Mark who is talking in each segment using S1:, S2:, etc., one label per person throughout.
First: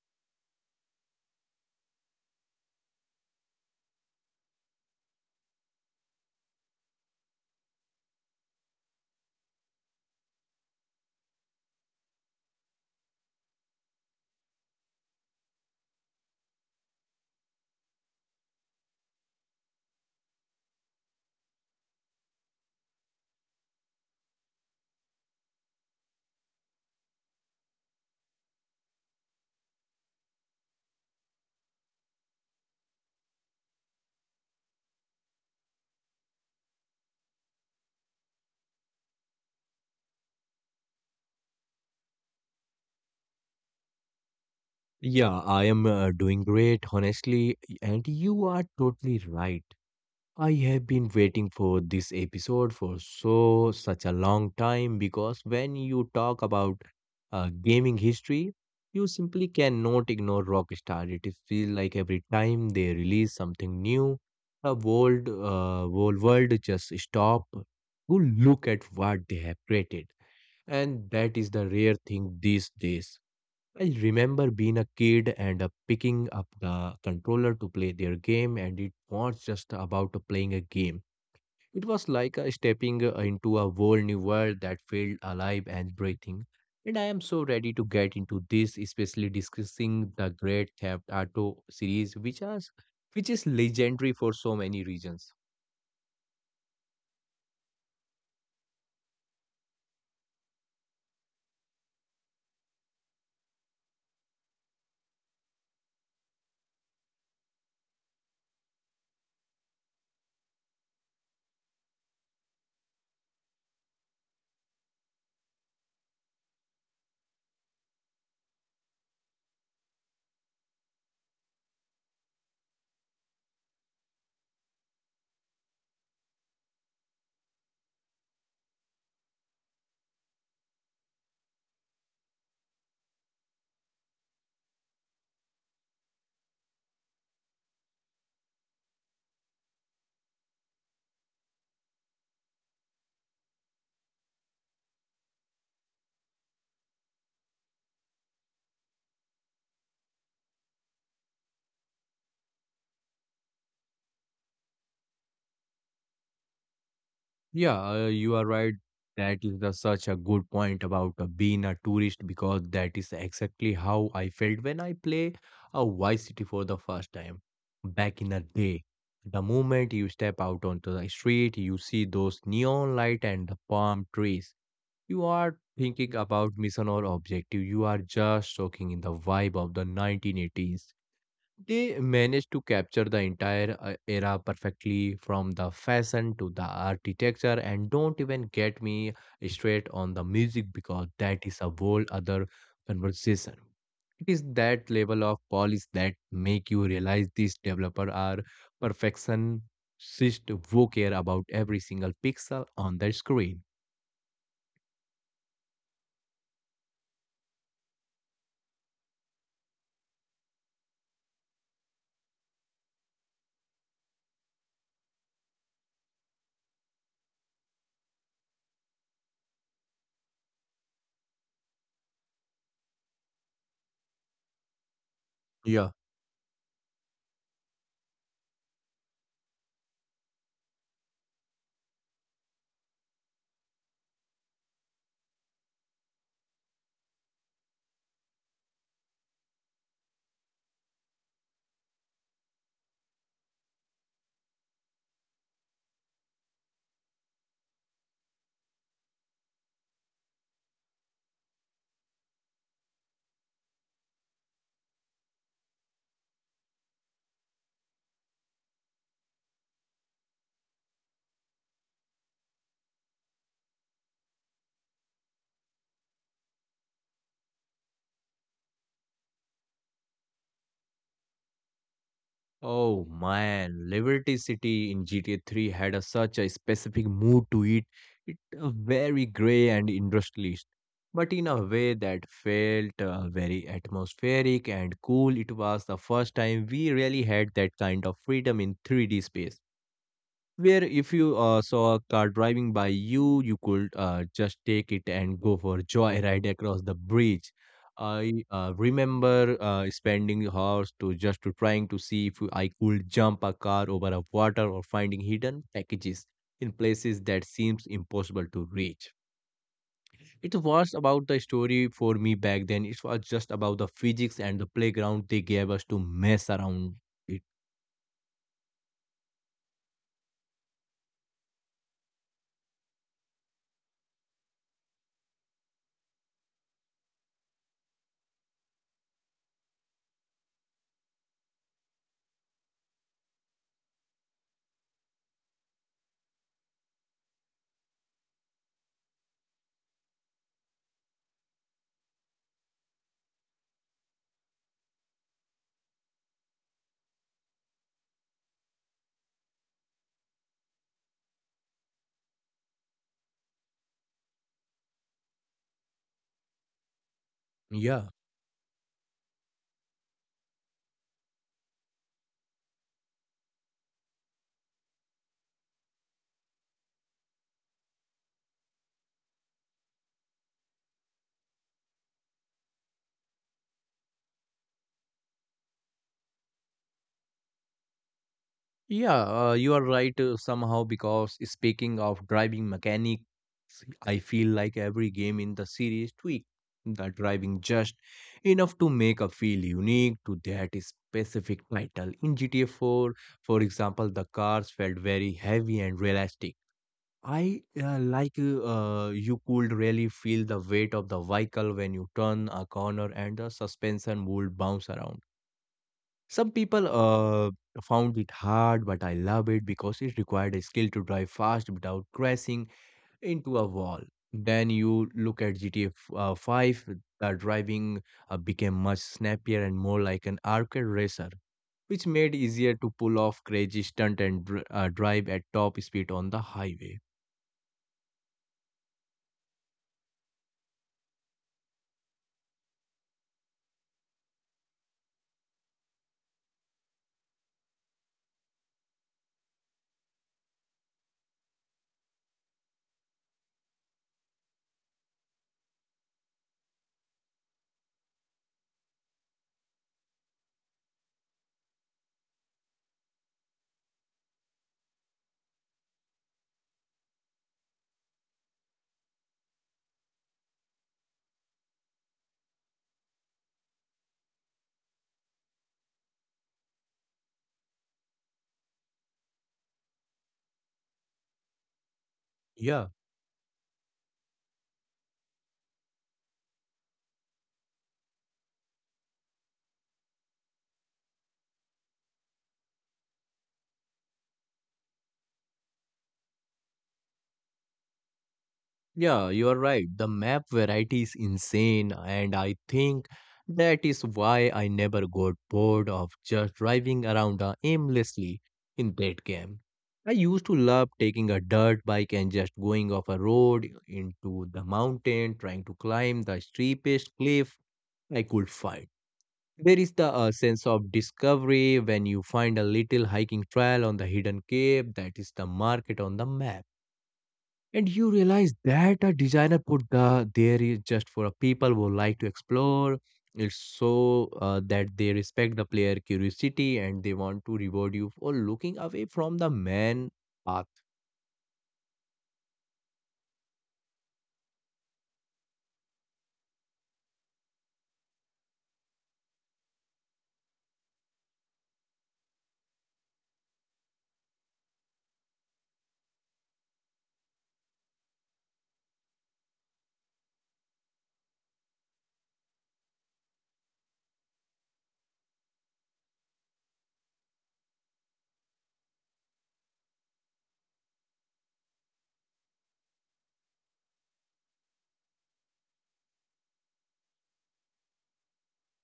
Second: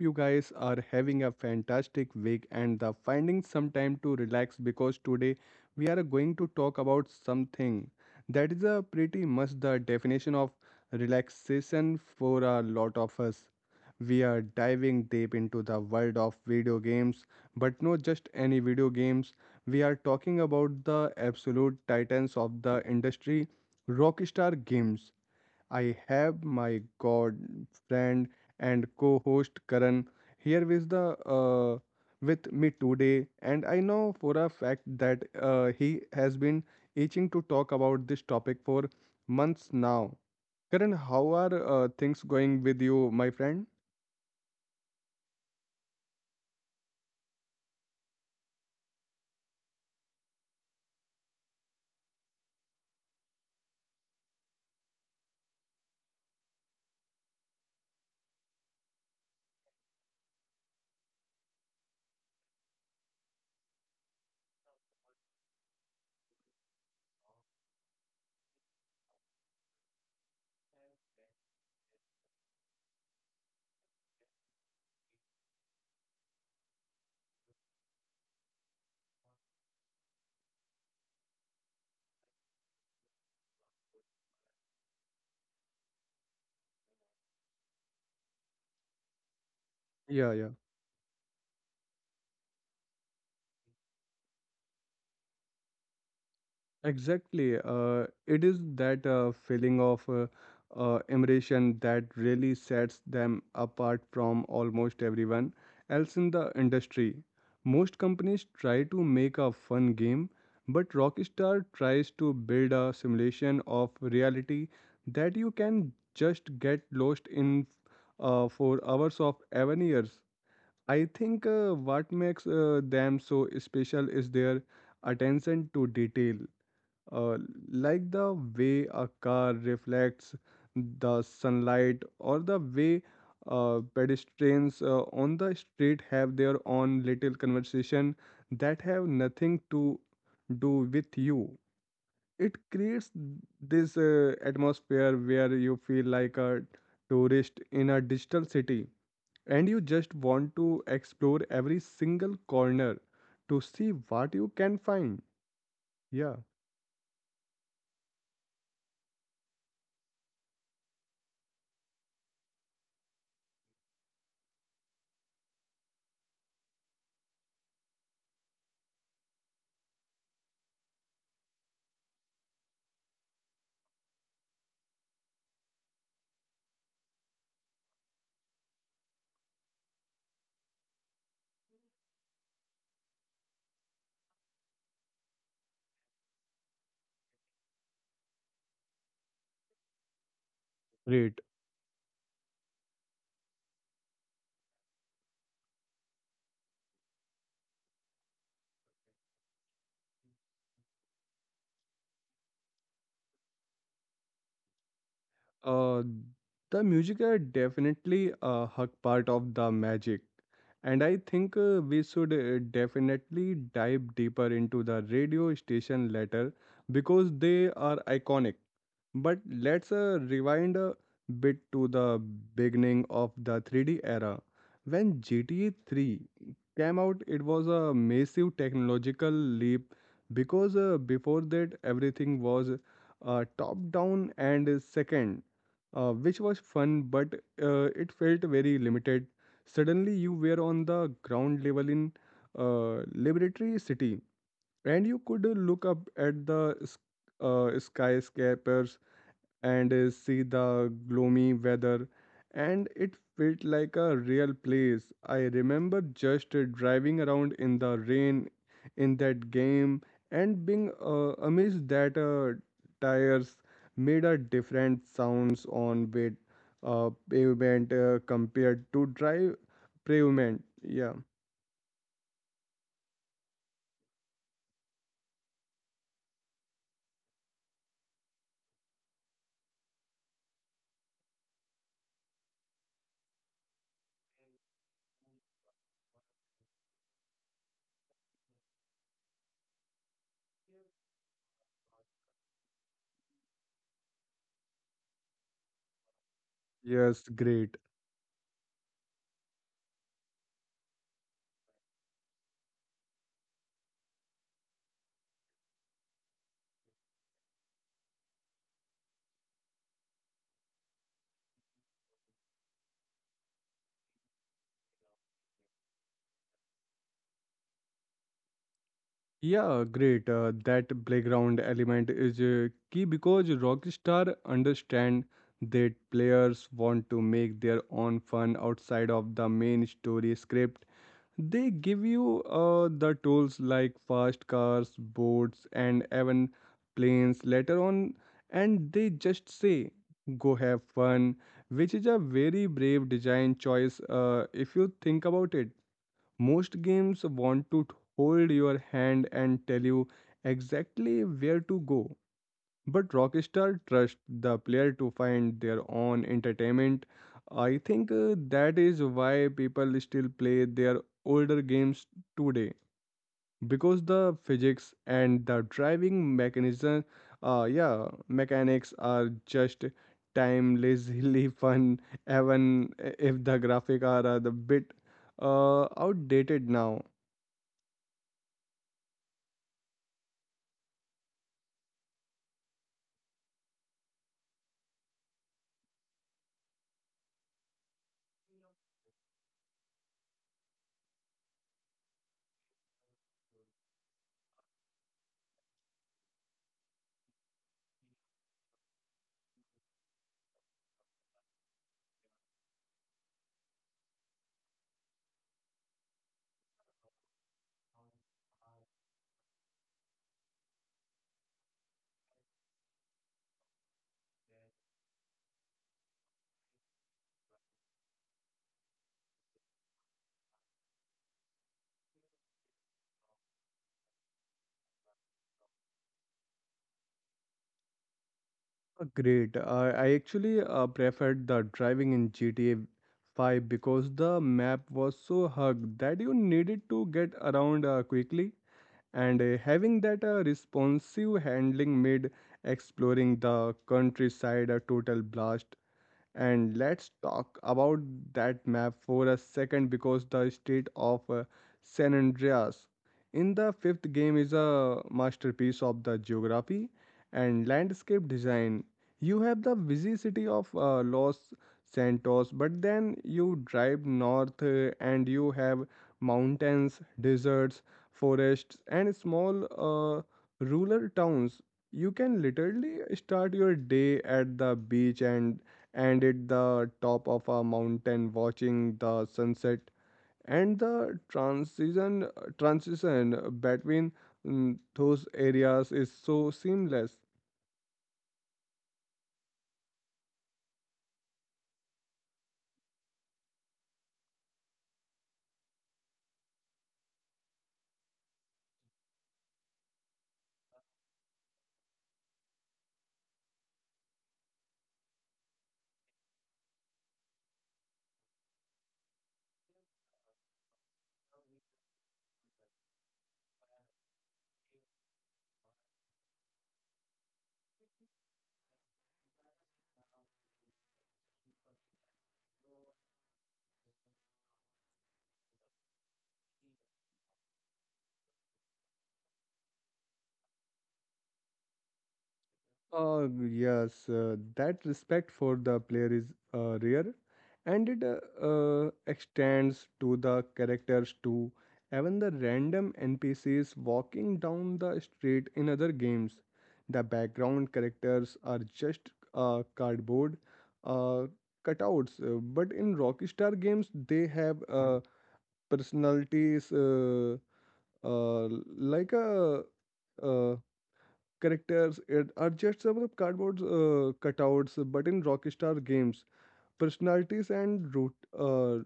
S1: you guys are having a fantastic week and the finding some time to relax because today we are going to talk about something that is a pretty much the definition of relaxation for a lot of us. We are diving deep into the world of video games, but not just any video games. We are talking about the absolute titans of the industry, Rockstar Games. I have my god friend and co-host Karan here with the with me today, and I know for a fact that he has been itching to talk about this topic for months now. Karan, how are things going with you, my friend?
S2: Yeah, I am doing great, honestly. And you are totally right. I have been waiting for this episode for so such a long time because when you talk about gaming history, you simply cannot ignore Rockstar. It feels like every time they release something new, the whole world just stop to look at what they have created. And that is the rare thing these days. I remember being a kid and picking up the controller to play their game, and it was just about playing a game. It was like stepping into a whole new world that felt alive and breathing. And I am so ready to get into this, especially discussing the
S1: Yeah.
S2: Great Theft Auto series, which is legendary for so many reasons.
S1: Exactly. It is that feeling of immersion that really sets them apart from almost everyone else in the industry. Most companies try to make a fun game, but Rockstar tries to build a simulation of reality that you can just get lost in for hours of even years. I think what makes them so special is their attention to detail, uh, like the way a car reflects the sunlight or the way pedestrians on the street have their own little conversation that have nothing to do with you. It creates this atmosphere where you feel like a tourist in a digital city, and you just want to explore every single corner to see what you can find. Yeah,
S2: Yeah, you are right. That is the, such a good point about being a tourist because that is exactly how I felt when I play a Vice City for the first time back in the day. The moment you step out onto the street, you see those neon light and the palm trees. You are thinking about mission or objective. You are just soaking in the vibe of the 1980s. They managed to capture the entire era perfectly from the fashion to the architecture, and don't even get me straight on the music because
S1: great.
S2: that is a whole other conversation. It is that level of polish that make you realize these developers are perfectionists who care about every single pixel on their screen.
S1: Uh, the music are definitely a hug part of the magic, and I think we should definitely dive deeper into the radio station later because they are iconic. But let's rewind a bit to the beginning of the 3D era. When GTA
S2: Yeah.
S1: 3 came out, it was a massive technological leap because before that everything was top down and second, which was fun, but it felt very limited. Suddenly, you were on the ground level in Liberty City, and you could look up at the skyscrapers and see the gloomy weather, and it felt like a real place. I remember just driving around in the rain in that game and being amazed that tires made a different sounds on wet pavement compared to dry pavement. Yeah,
S2: Oh man, Liberty City in GTA 3 had a, such a specific mood to it. It very grey and industrialist, but in a way that felt very atmospheric and cool. It was the first time we really had that kind of freedom in 3D space where if you saw a car driving by you, you could just take it and go for a joyride across the
S1: yes,
S2: bridge.
S1: great.
S2: I remember spending hours to just to trying to see if I could jump a car over a water or finding hidden packages in places that seems impossible to reach. It was about the story for me back then. It was just about the physics and the playground they gave us to mess around it.
S1: Yeah, great. That playground element is key because Rockstar understand that players want to make their own fun outside of the main story script. They give you the tools like fast cars, boats, and even planes later on, and they just say, "Go have fun," which is a very brave design choice if you think about it. Most games want to hold your hand and tell you exactly where to go, but Rockstar trusts the player to find their own entertainment. I think
S2: Yeah.
S1: that is why people still play their older games today because the physics and the driving mechanics are just timelessly fun, even if the graphic are a bit outdated now.
S2: Yeah, you are right somehow because speaking of driving mechanics, I feel like every game in the series tweak the driving just enough to make a feel unique to that specific title. In GTA 4, for example, the cars felt very heavy and realistic. I like you could really feel the weight of the vehicle when you turn a corner and the suspension would bounce around. Some people found it hard, but I love it because it required a skill to drive fast without crashing into a wall. Then you look at GTA 5, the driving became much snappier and more like an arcade racer, which made easier to pull off crazy stunt and drive at top speed on the highway.
S1: Great. I actually preferred the driving in GTA 5 because the map was so hugged that you needed to get around quickly, and having that responsive handling made exploring the countryside a total blast. And let's talk about that map for a second because the state of San Andreas in the fifth game is a masterpiece of the geography and landscape design. You have the busy city of Los Santos, but then you drive north and you have mountains, deserts, forests, and small rural towns. You can
S2: Yeah.
S1: literally start your day at the beach and at the top of a mountain watching the sunset, and the transition between those areas is so seamless.
S2: Yeah, you are right. The map variety is insane, and I think that is why I never got bored of just driving around aimlessly in that game. I used to love taking a dirt bike and just going off a road into the mountain, trying to climb the steepest cliff I could find. There is the sense of discovery when you find a little hiking trail on the hidden cave that is the market on the map, and you realize that a designer put the there is just for a people who like to explore. It's so that they respect the player curiosity and they want to reward you for looking away from the main path.
S1: Yes, that respect for the player is rare, and it extends to the characters too. Even the random NPCs walking down the street in other games, the background characters are just cardboard uh, cutouts. But in Rockstar games, they have personalities, uh, like a uh, characters it are just some of the cardboard cutouts, but in Rockstar games, personalities and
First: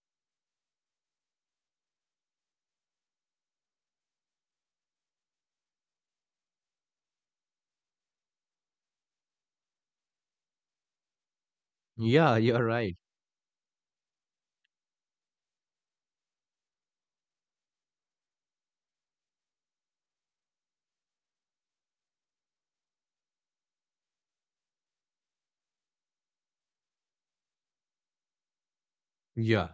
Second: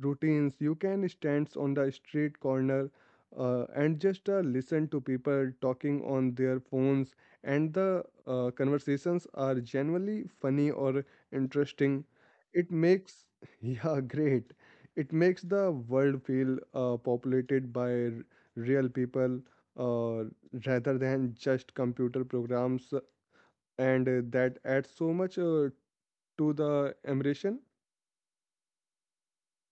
S1: routines. You can stand on the street corner and just listen to people talking on their phones, and the conversations are genuinely funny or interesting.
S2: Yeah, you're
S1: It
S2: right.
S1: makes, yeah, great. It makes the world feel populated by real people, uh, rather than just computer programs, and that adds so much to the immersion.
S2: Yeah.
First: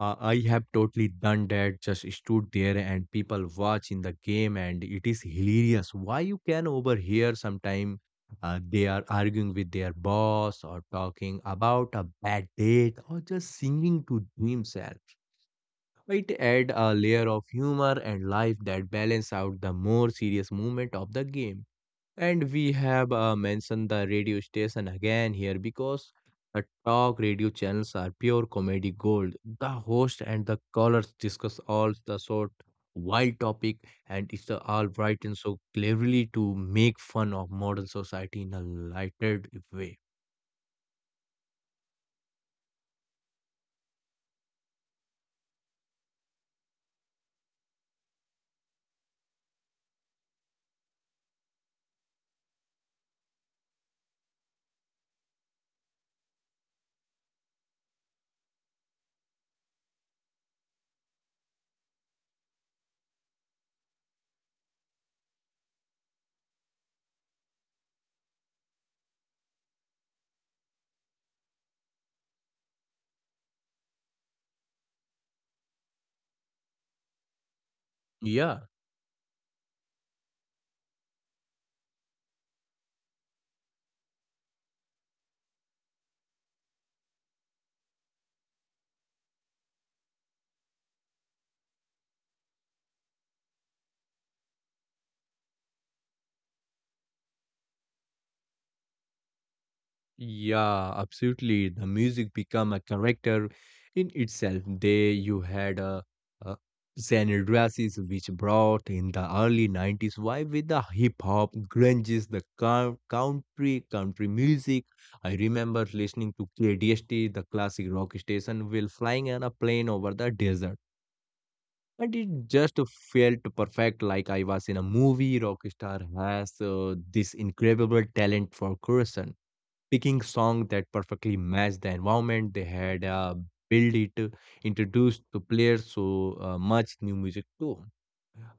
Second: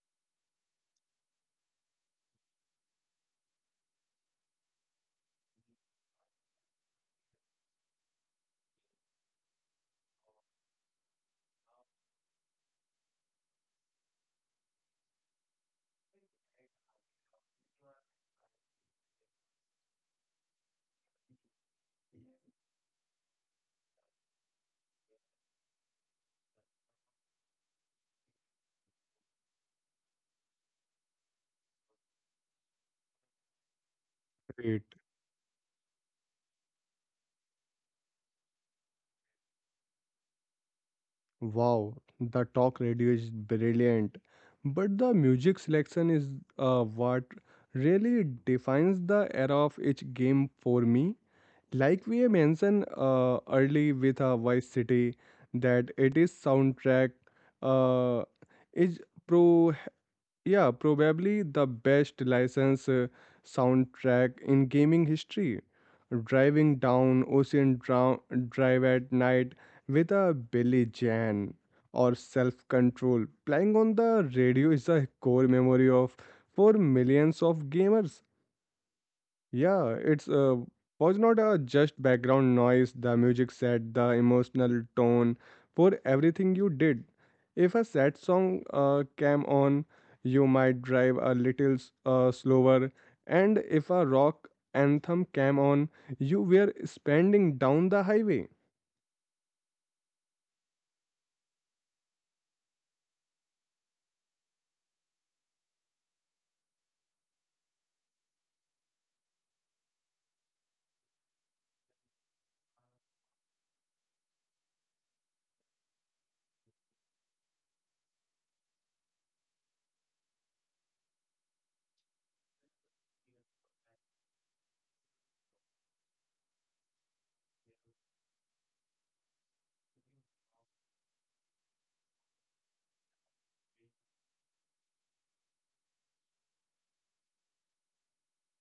S2: I have totally done that. Just stood there and people watch in the game, and it is hilarious. Why you can overhear sometime they are arguing with their boss or talking about a bad date or just singing to themselves. It add a layer of humor and life that balance out the more serious moment of the game. And we have mentioned the radio station again here because the talk radio channels are pure comedy gold. The host and the callers discuss all the sort wild topic, and it's
S1: Great.
S2: all bright and so cleverly to make fun of modern society in a lighted way.
S1: Wow. The talk radio is brilliant. But the music selection is what really defines the era of each game for me. Like we mentioned early with Vice City, that it is soundtrack uh, is pro. Yeah, probably the best license soundtrack in gaming history. Driving down Drive at night with a Billy Jan or Self Control playing on the radio is a core memory of for millions of gamers.
S2: Yeah.
S1: Yeah, it's was not a just background noise. The music set the emotional tone for everything you did. If a sad song came on, you might drive a little slower, and if a rock anthem came on, you were spending down the highway.
S2: Yeah, absolutely. The music become a character in itself. There you had a uh, Zen dresses which brought in the early 90s vibe with the hip hop, grunges, country, country music. I remember listening to KDST, the classic rock station, while flying on a plane over the desert. And it just felt perfect, like I was in a movie. Rockstar has this incredible talent for creation picking song that perfectly matched the environment they had built it, introduced to players so much new music too.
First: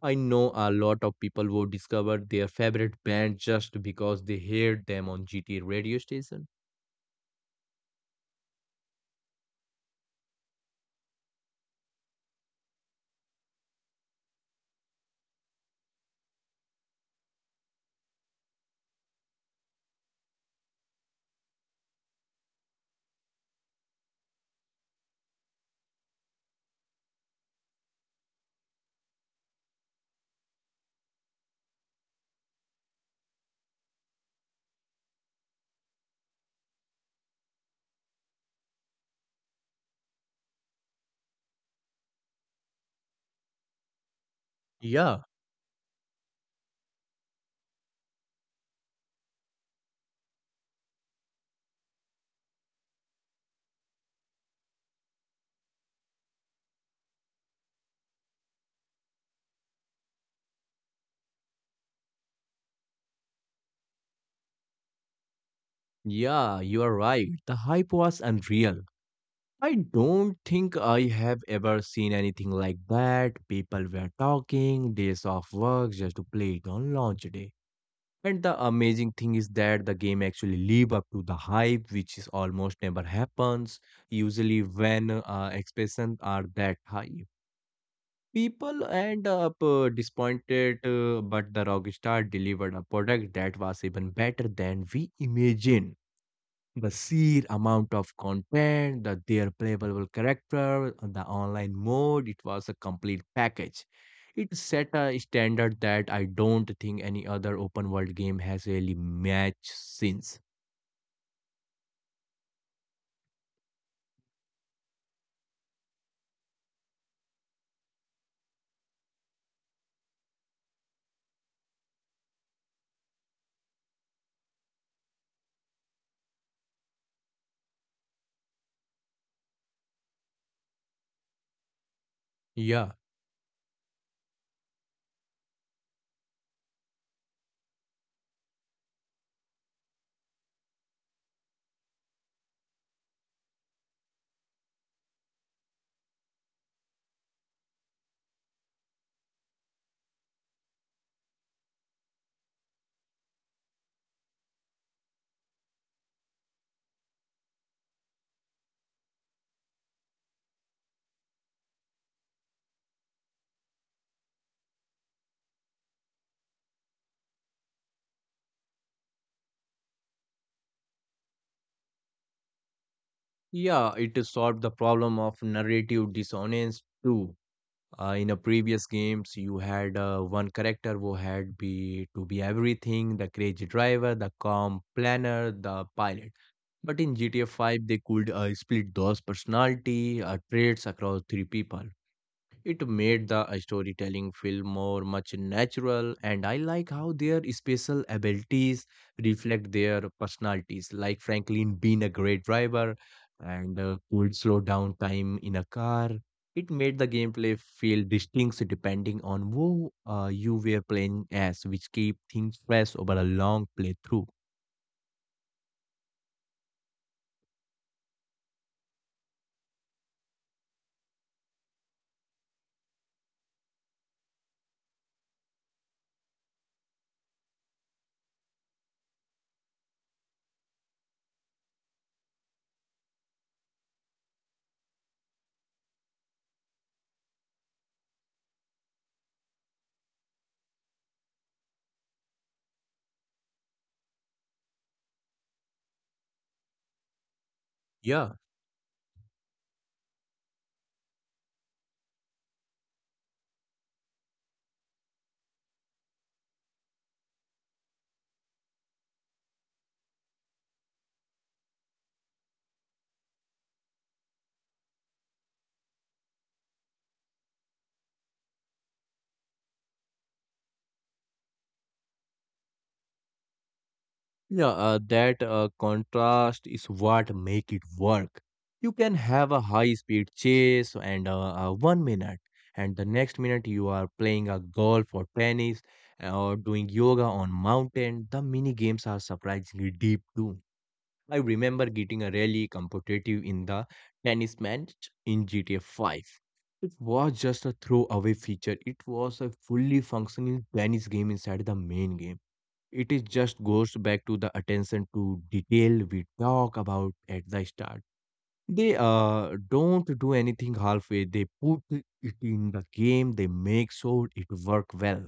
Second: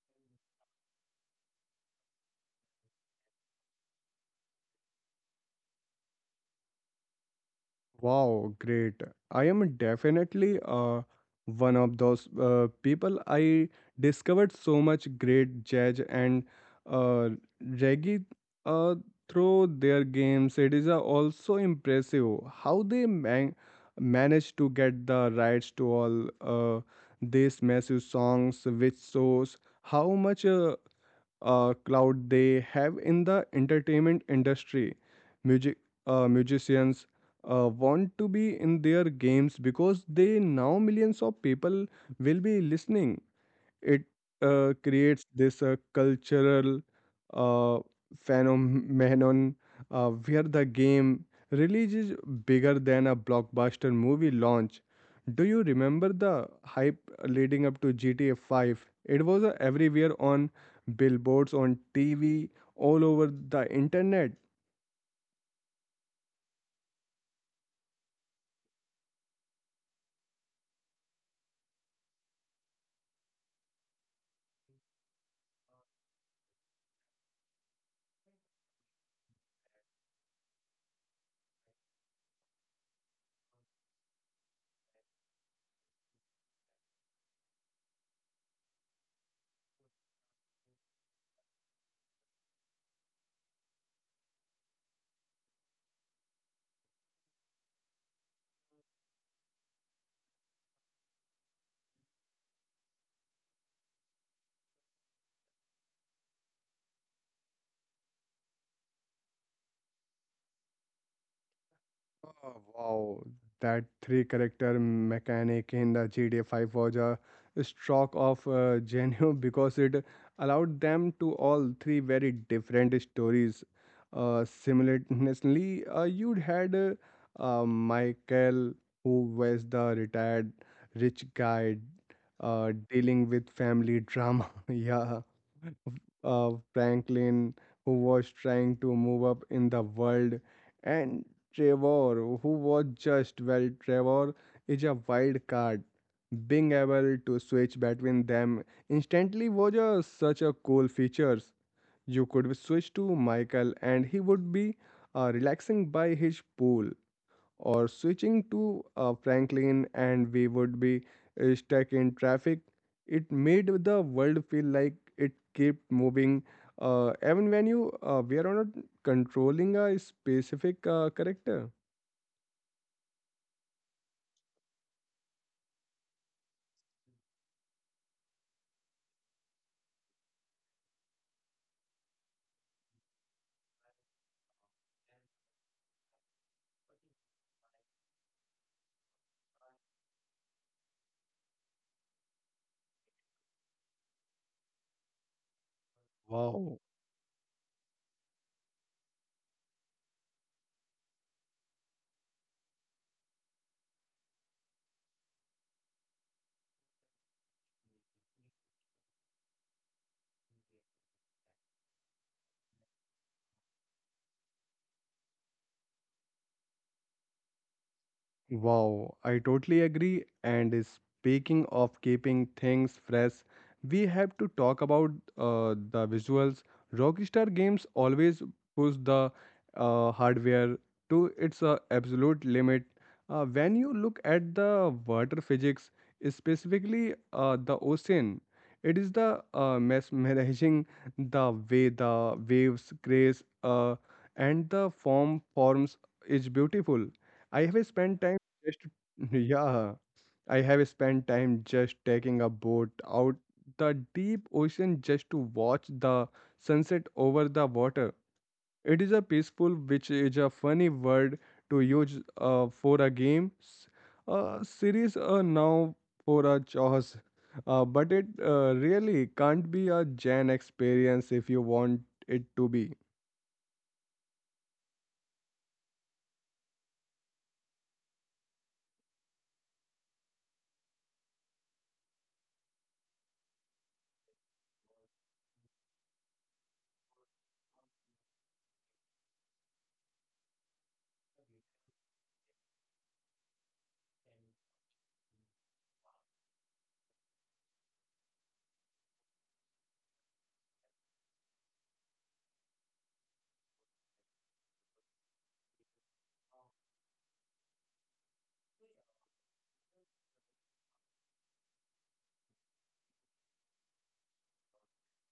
S2: I know a lot of people who discover their favorite band just because they heard them on GTA radio station.
S1: Wow, great. I am definitely one of those people. I discovered so much great jazz and uh, reggae uh, through their games. It is also impressive how they managed to get the rights to all these massive songs, which shows how much clout they have in the entertainment industry. Music Musicians want to be in their games because they know millions of people will be listening it.
S2: Yeah,
S1: Creates this cultural uh, phenomenon where the game release is bigger than a blockbuster movie launch. Do you remember the hype leading up to GTA 5? It was everywhere on billboards, on TV, all over the internet.
S2: yeah, you are right. The hype was unreal. I don't think I have ever seen anything like that. People were talking days off work just to play it on launch day. And the amazing thing is that the game actually live up to the hype, which is almost never happens. Usually, when expectations are that high, people end up disappointed. But the Rockstar delivered a product that was even better than we imagined the sheer amount of content, the their playable character, the online mode, it was a complete package. It set a standard that I don't think any other open world game has really matched since.
S1: Oh, wow, that three character mechanic in the GTA 5 was a stroke of genius because it allowed them to all three very different stories simultaneously. You had Michael, who was the retired rich guy
S2: Yeah,
S1: dealing with family drama. Yeah, Franklin, who was trying to move up in the world, and Trevor, who was just well, Trevor is a wild card. Being able to switch between them instantly was such a cool features. You could switch to Michael, and he would be relaxing by his pool, or switching to Franklin and we would be stuck in traffic. It made the world feel like it kept moving. Even when you we are not controlling a specific character.
S2: yeah, it solved the problem of narrative dissonance too. In the previous games, you had one character who had be to be everything: the crazy driver, the calm planner, the pilot. But in GTA 5, they could split those personality traits across 3 people. It made the storytelling feel more much natural, and I
S1: Wow.
S2: like how their special abilities reflect their personalities. Like Franklin being a great driver and could slow down time in a car. It made the gameplay feel distinct depending on who you were playing as, which keep things fresh over a long playthrough.
S1: Wow, I totally agree. And speaking of keeping things fresh, we have to talk about the visuals. Rockstar Games always push the hardware to its absolute limit. When you look at the water physics, specifically the ocean, it is the mesmerizing, the way the waves crash and the forms is beautiful. I have spent
S2: Yeah,
S1: time just yeah, I have spent time just taking a boat out the deep ocean just to watch the sunset over the water. It is a peaceful, which is a funny word to use for a game, a series now for a chores. But it really can't be a Gen experience if you want it to be.
S2: yeah, that contrast is what make it work. You can have a high speed chase and one minute, and the next minute you are playing a golf or tennis or doing yoga on mountain. The mini games are surprisingly deep too. I remember getting a really competitive in the tennis match in GTA 5. It was just a throwaway feature. It was a fully functioning tennis game inside the main game. It is just goes back to the attention to detail we talk about at the start. They don't do anything halfway. They put it in the game. They make sure it work well.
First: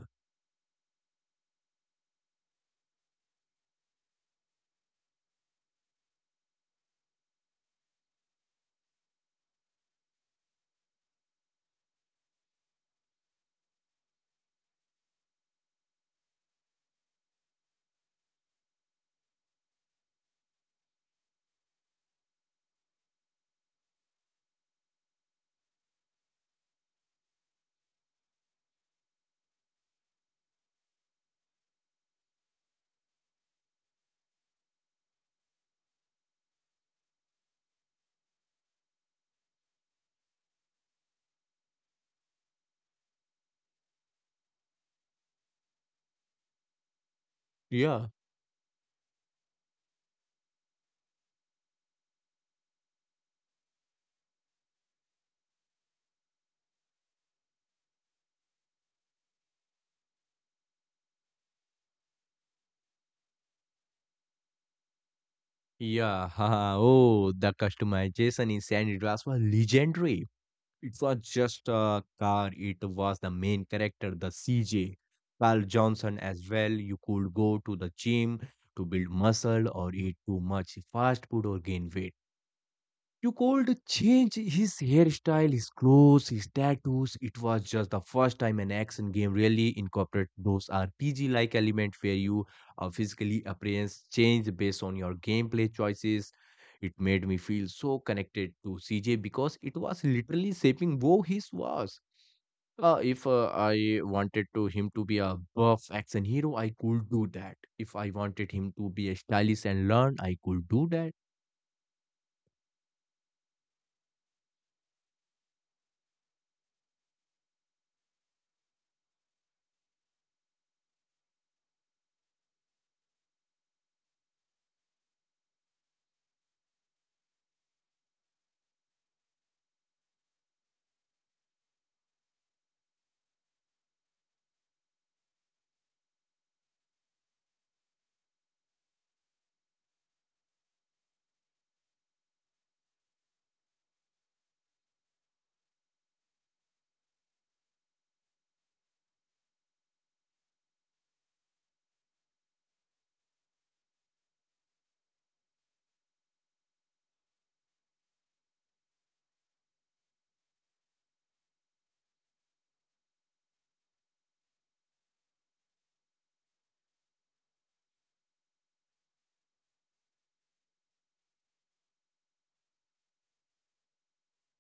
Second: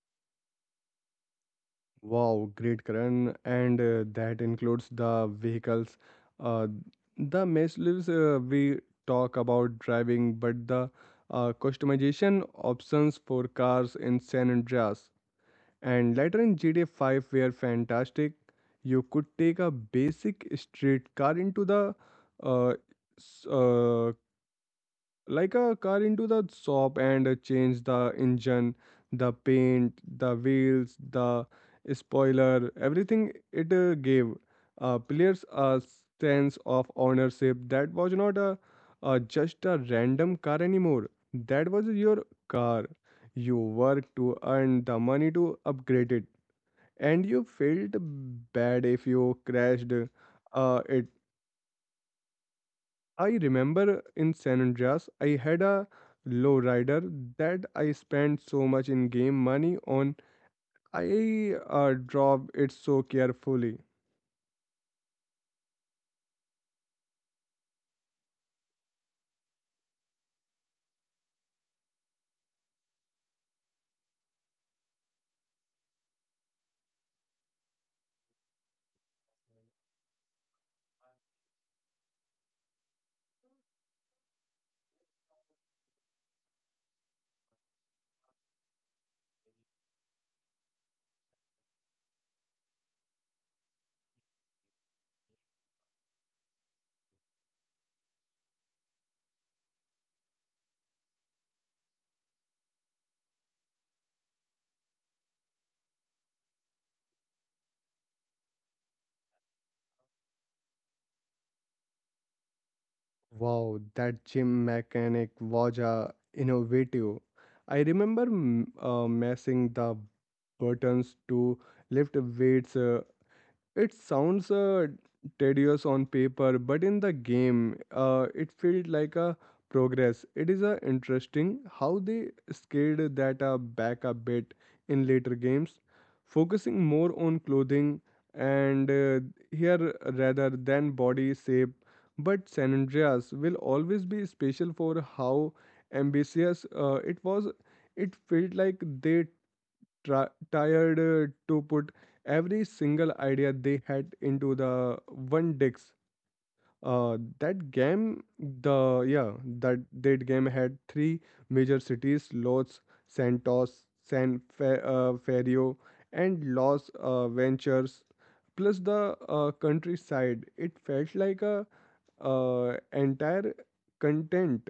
S1: Wow, great, Karan. And that includes the vehicles. Uh, the measures we talk about driving, but the customization options for cars in San Andreas and later in GTA 5 were fantastic. You could take a basic street car into the uh, s- like a car into the shop and change the engine, the paint, the wheels, the spoiler, everything. It gave players a sense of ownership that was not a, a just a random car anymore. That was your car. You worked to earn the money to upgrade it, and you felt
S2: Yeah,
S1: bad if you crashed it. I remember in San Andreas, I had a lowrider that I spent so much in game money on. I drove it so carefully.
S2: yeah. haha, oh, the customization in San Andreas was legendary. It was just a car. It was the main character, the CJ. Carl Johnson as well. You could go to the gym to build muscle or eat too much fast food or gain weight. You called change his hairstyle, his clothes, his tattoos. It was just the first time an action game really incorporated those RPG-like element where you physically appearance change based on your gameplay choices. It made me feel so connected to CJ because it was literally shaping who he was. If I wanted to him to be a buff action hero, I could do that. If I wanted him to be a stylist and learn, I could do that.
S1: Wow, that gym mechanic was innovative. I remember messing the buttons to lift weights It sounds tedious on paper, but in the game, it felt like a progress. It is interesting how they scaled that back a bit in later games, focusing more on clothing and here rather than body shape. But San Andreas will always be special for how ambitious it was. It felt like they tired to put every single idea they had into the one disk. That game, that game had three major cities: Los Santos, Ferrio, and Los Ventures. Plus the countryside. It felt like a entire content.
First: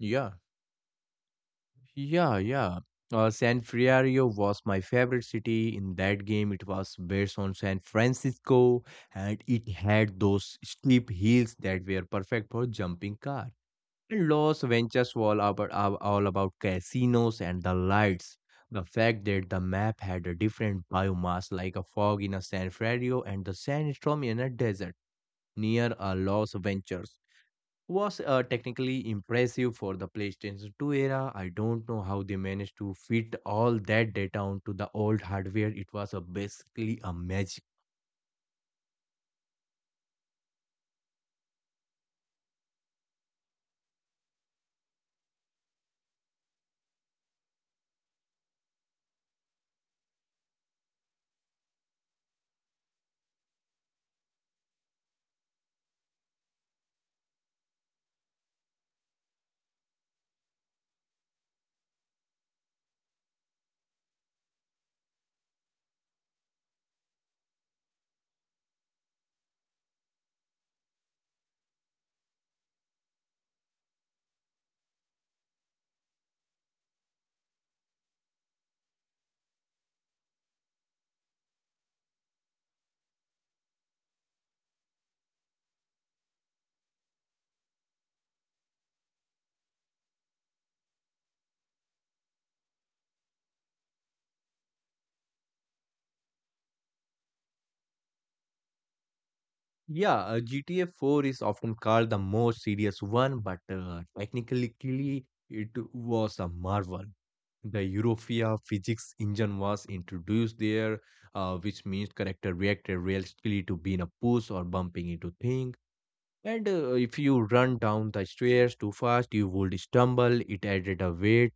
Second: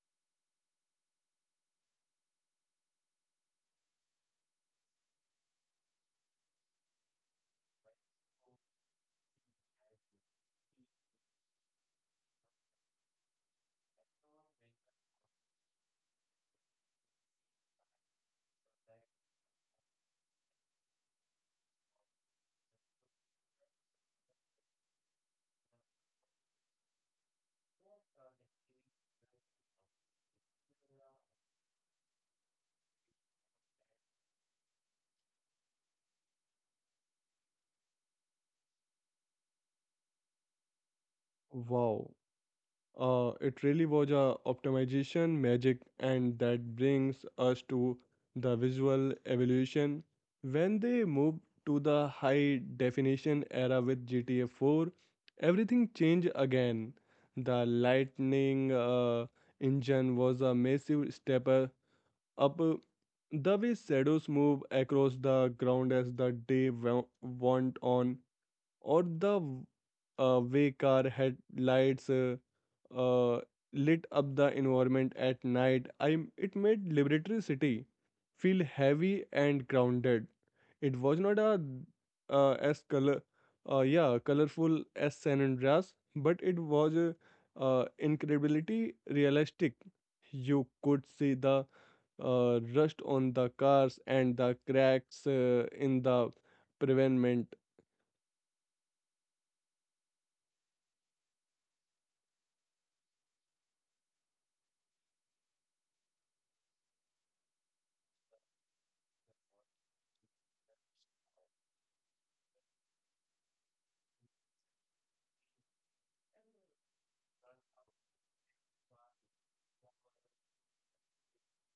S2: Yeah. Yeah, yeah. San Fierro was my favorite city in that game. It was based on San Francisco, and it had those steep hills that were perfect for jumping car. And Los Venturas was all about, all about casinos and the lights. The fact that the map had a different biomass like a fog in a San Fierro and the sandstorm in a desert near a Los Venturas was technically impressive for the PlayStation 2 era. I don't know how they managed to fit all that data onto the old hardware. It was a basically a magic.
S1: Wow. It really was a optimization magic, and that brings us to the visual evolution. When they moved to the high definition era with GTA 4, everything changed again. The lightning engine was a massive step up. The way shadows move across the ground as the went on, or the way car headlights uh, lit up the environment at night. It made Liberatory City feel heavy and grounded. It was not as colorful as San Andreas, but it was incredibly realistic. You could see the rust on the cars and the cracks in the pavement.
S2: Yeah, GTA 4 is often called the most serious one, but technically it was a marvel. The Europia physics engine was introduced there, which means character reacted realistically to being a push or bumping into things. And if you run down the stairs too fast, you would stumble. It added a weight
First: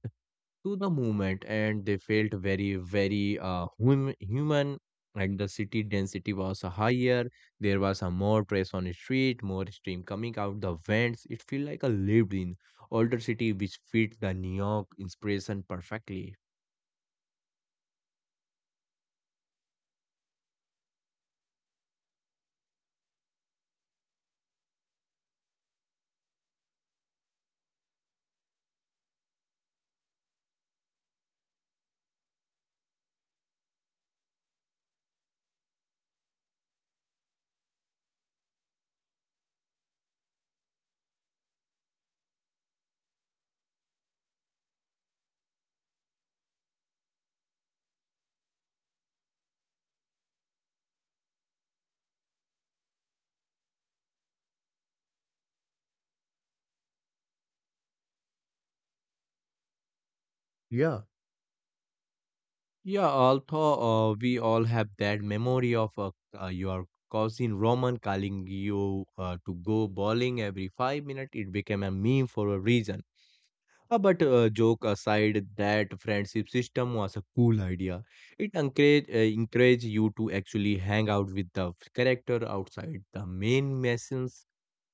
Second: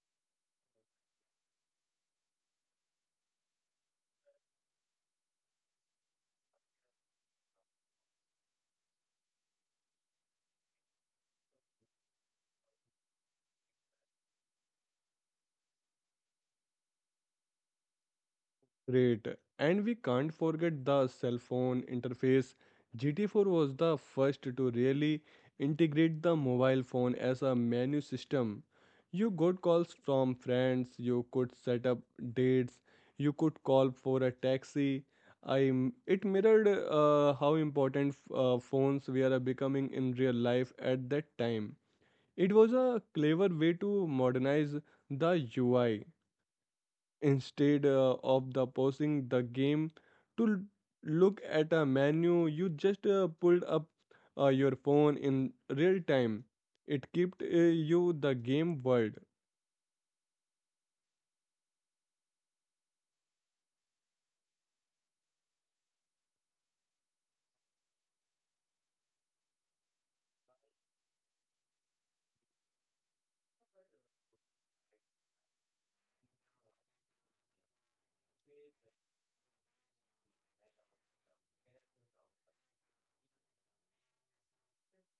S2: to the movement, and they felt very, very human. And the city density was higher. There was a more press on the street, more steam coming out the vents. It felt like a lived-in older city, which fit the New York inspiration perfectly.
S1: Great. And we can't forget the cell phone interface. GT4 was the first to really integrate the mobile phone as a menu system. You got calls from friends, you could set up dates, you could call for a taxi. It mirrored how important phones were becoming in real life at that time. It was a clever way to modernize the UI. Instead of the pausing the game to look at a menu, you just pulled up your phone in real time. It kept you the game world.
S2: Yeah, Yeah, although we all have that memory of your cousin Roman calling you to go bowling every 5 minutes. It became a meme for a reason. But joke aside, that friendship system was a cool idea. It encourage you to actually hang out with the character outside the main machine.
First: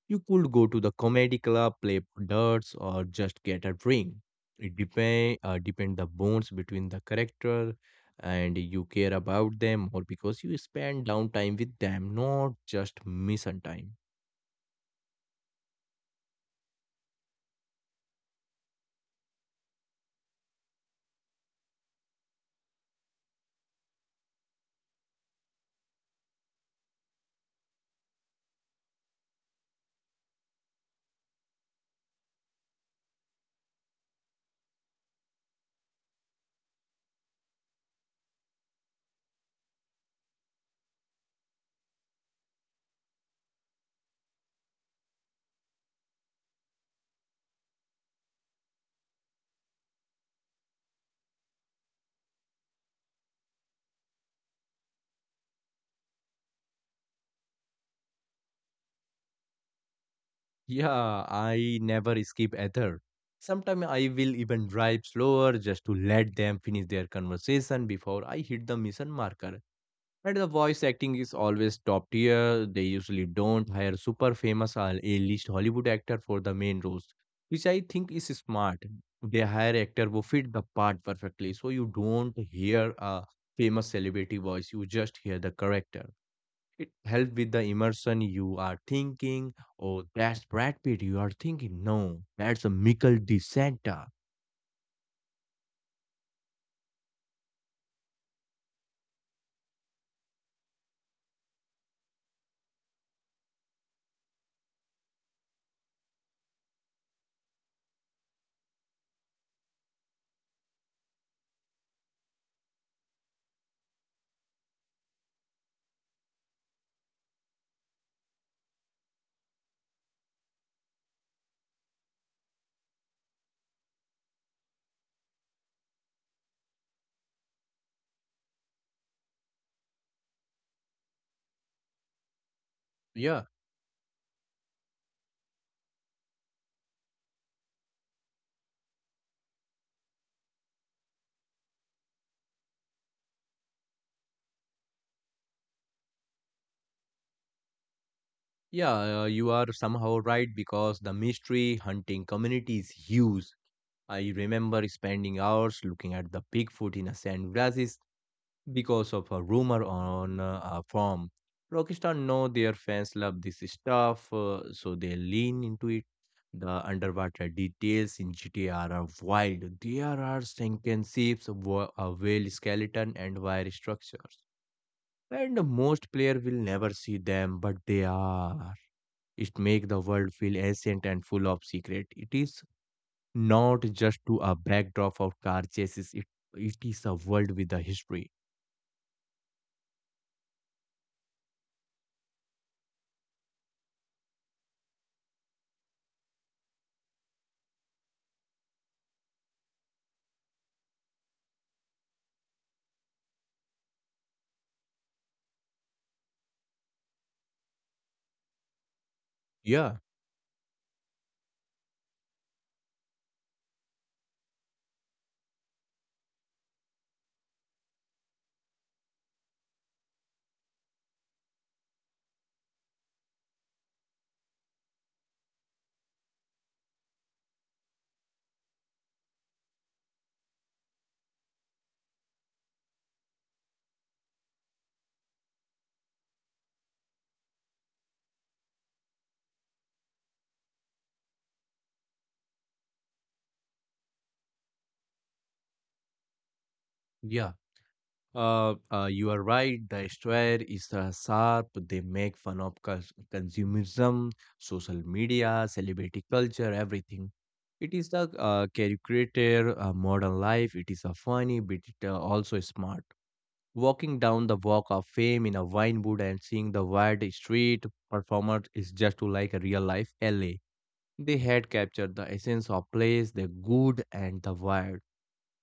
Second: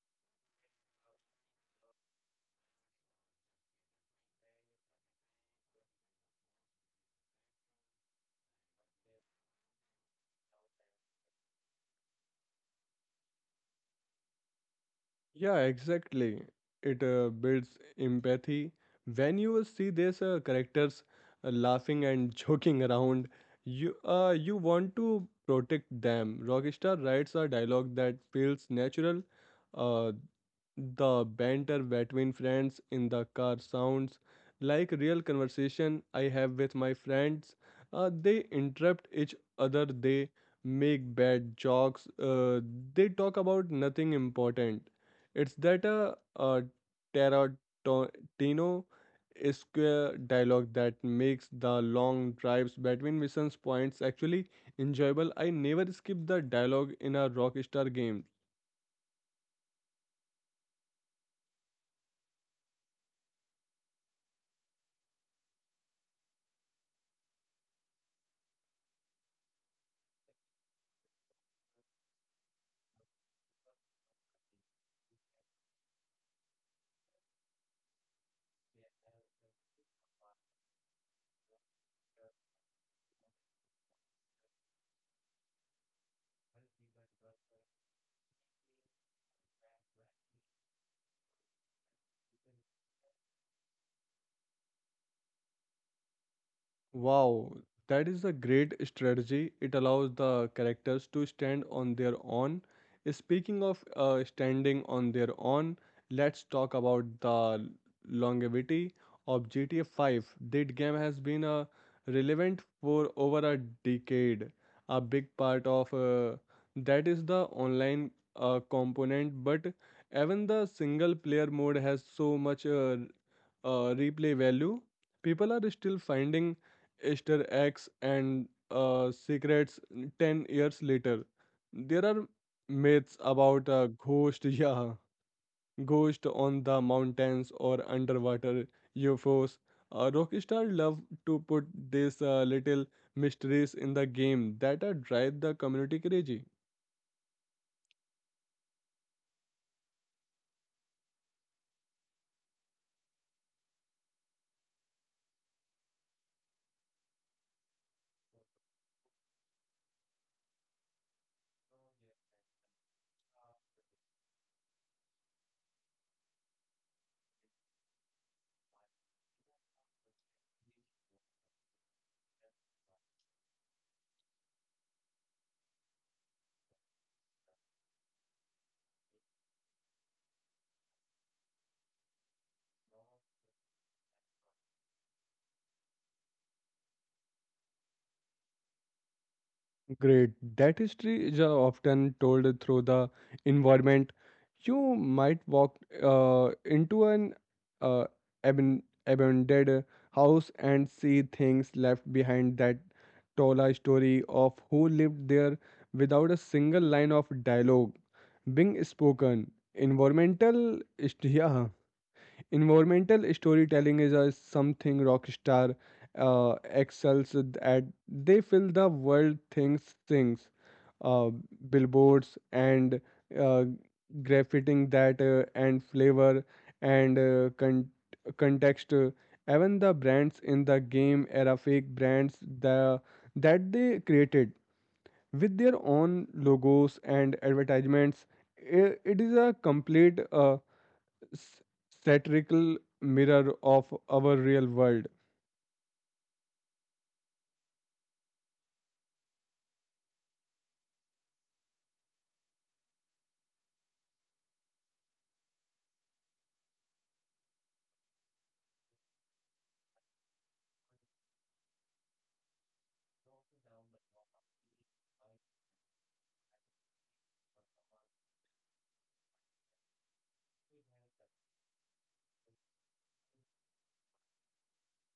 S2: You could go to the comedy club, play darts, or just get a drink. It depend the bonds between the character, and you care about them, or because you spend downtime with them, not just mission time.
S1: Yeah, exactly. It builds empathy. When you see these characters laughing and joking around, you want to protect them. Rockstar writes a dialogue that feels natural. Uh, The banter between friends in the car sounds like real conversation I have with my friends. They interrupt each other, they make bad jokes, they talk about nothing important. It's that a Tarantino square dialogue that makes the long drives between missions points actually enjoyable. I never skip the dialogue in a Rockstar game.
S2: Yeah, I never skip either. Sometimes I will even drive slower just to let them finish their conversation before I hit the mission marker. But the voice acting is always top tier. They usually don't hire super famous or A-list Hollywood actor for the main roles, which I think is smart. They hire actor who fit the part perfectly, so you don't hear a famous celebrity voice. You just hear the character. It helps with the immersion. You are thinking, "Oh, that's Brad Pitt." You are thinking, "No, that's a Michael De Santa."
S1: Wow, that is a great strategy. It allows the characters to stand on their own. Speaking of standing on their own, let's talk about the longevity of GTA 5. That game has been relevant for over a decade. A big part of that is the online component, but even the single player mode has so much replay value. People are still finding Easter eggs and secrets 10 years later. There are myths
S2: Yeah,
S1: about a ghost, yeah, ghost on the mountains or underwater UFOs. Rockstar love to put these little mysteries in the game that drive the community crazy.
S2: yeah, you are somehow right because the mystery hunting community is huge. I remember spending hours looking at the Bigfoot in a sand grasses because of a rumor on a forum. Rockstar know their fans love this stuff, so they lean into it. The underwater details in GTR are wild. There are sunken ships, a whale skeleton, and wire structures. And most player will never see them, but they are. It make the world feel ancient and full of secret. It is not just to a backdrop of car chases. It is a world with a history.
S1: Great. That history is often told through the environment. You might walk into an uh, abandoned house and see things left behind that tell a story of who lived there without a single line of dialogue being spoken.
S2: Yeah,
S1: Yeah, Environmental storytelling is a something Rockstar excels at. They fill the world things, uh, billboards and uh, graffiting that and flavor and context. Even the brands in the game era fake brands that they created with their own logos and advertisements. It is a complete s- satirical mirror of our real world.
S2: yeah. You are right. The square is sharp. They make fun of consumerism, social media, celebrity culture, everything. It is the caricature modern life. It is a funny, but it, also smart. Walking down the walk of fame in a wine wood and seeing the wide street performer is just to like a real life LA. They had captured the essence of place, the good and the wild.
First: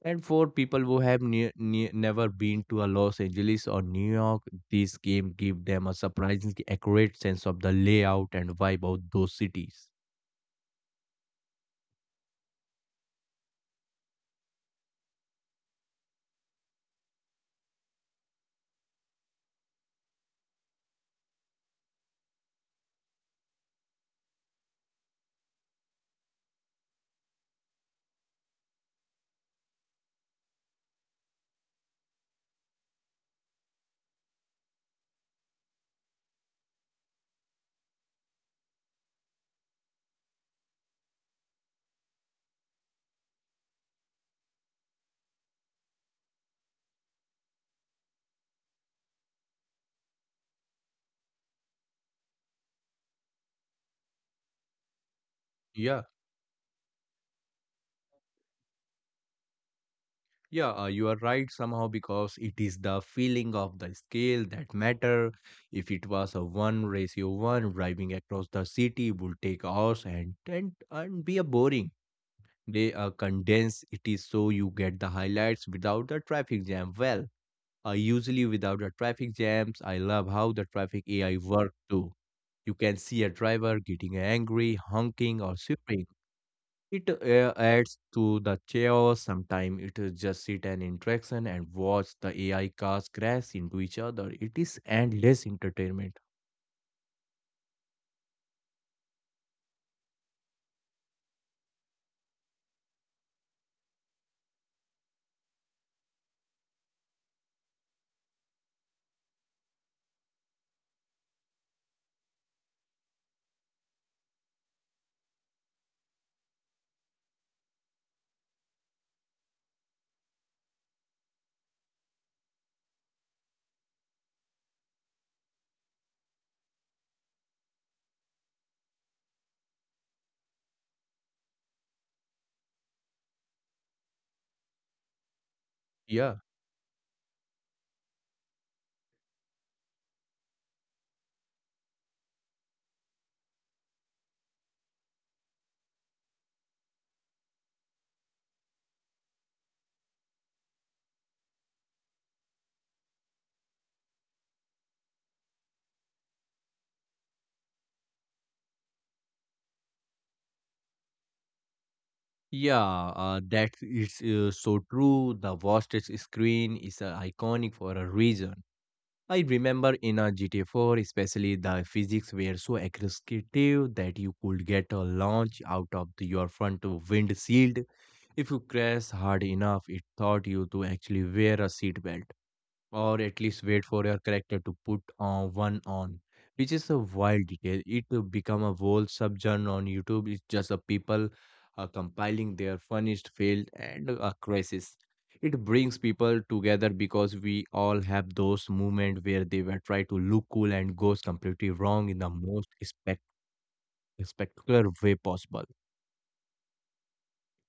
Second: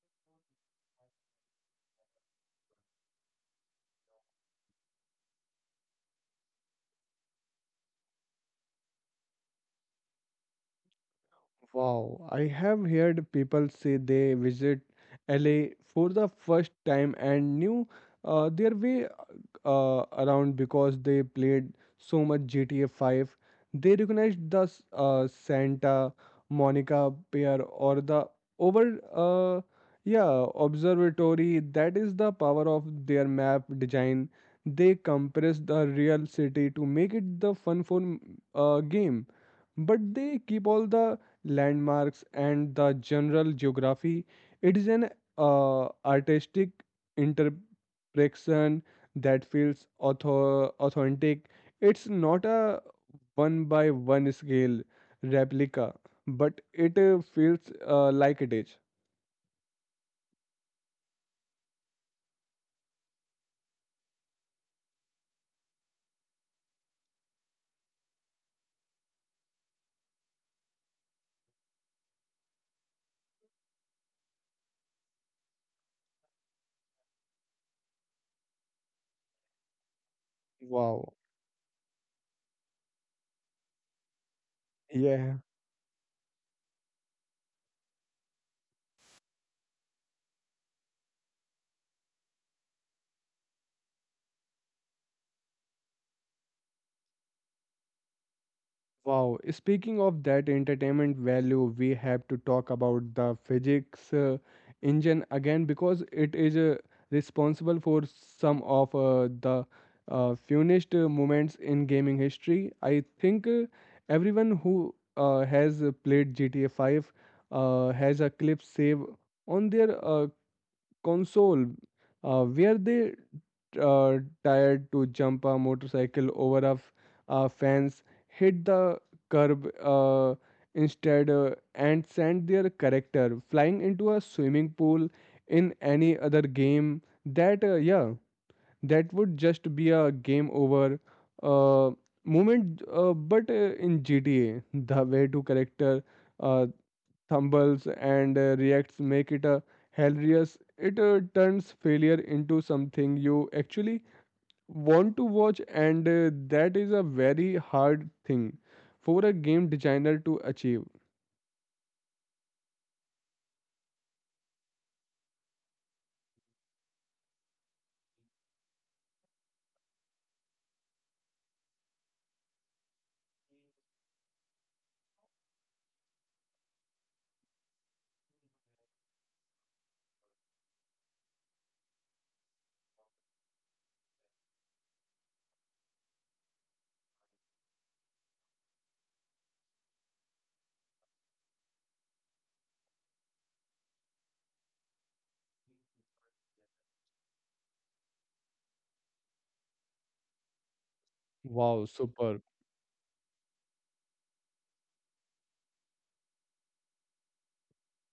S2: And for people who have never been to a Los Angeles or New York, this game give them a surprisingly accurate sense of the layout and vibe of those cities.
S1: Wow, I have heard people say they visit LA for the first time and knew their way around because they played so much GTA 5. They recognized the Santa Monica Pier or the over, uh, yeah, observatory. That is the power of their map design. They compress the real city to make it the fun for game, but they keep all the landmarks and the general geography. It is an artistic interpretation that feels authentic. It's not a one by one scale replica,
S2: Yeah,
S1: but it feels like it is.
S2: yeah, you are right somehow because it is the feeling of the scale that matter. If it was a one ratio one, driving across the city would take hours and be a boring. They condense it is so you get the highlights without the traffic jam. Well, usually without the traffic jams, I love how the
S1: Wow.
S2: traffic AI work too. You can see a driver getting angry,
S1: Yeah.
S2: honking, or sweeping. It adds to the chaos. Sometimes it is just sit an interaction and watch the AI cars crash into each other. It is endless entertainment.
S1: Wow, speaking of that entertainment value, we have to talk about the physics engine again because it is responsible for some of the funniest moments in gaming history. I think everyone who has played GTA 5 has a clip save on their console were they uh, tired to jump a motorcycle over a fence, hit the curb instead, and sent their character flying into a swimming pool. In any other
S2: Yeah.
S1: game that, that would just be a game over uh, moment, but in GTA the way to character uh, stumbles and reacts make it a hilarious. It turns failure into something you actually want to watch, and that is a very hard thing for a game designer to achieve.
S2: Yeah, that is so true. The vast screen is iconic for a reason. I remember in a GTA 4, especially the physics were so aggressive that you could get a launch out of your front windshield. If you crash hard enough, it taught you to actually wear a seatbelt, or at least wait for your character to put one on, which is a wild detail. It will become a whole subgenre on YouTube. It's just a people compiling their funniest failed and a crisis. It brings people together because we all have those moments where they were try to look cool and goes
S1: Wow,
S2: completely
S1: super.
S2: wrong in the most spectacular way possible.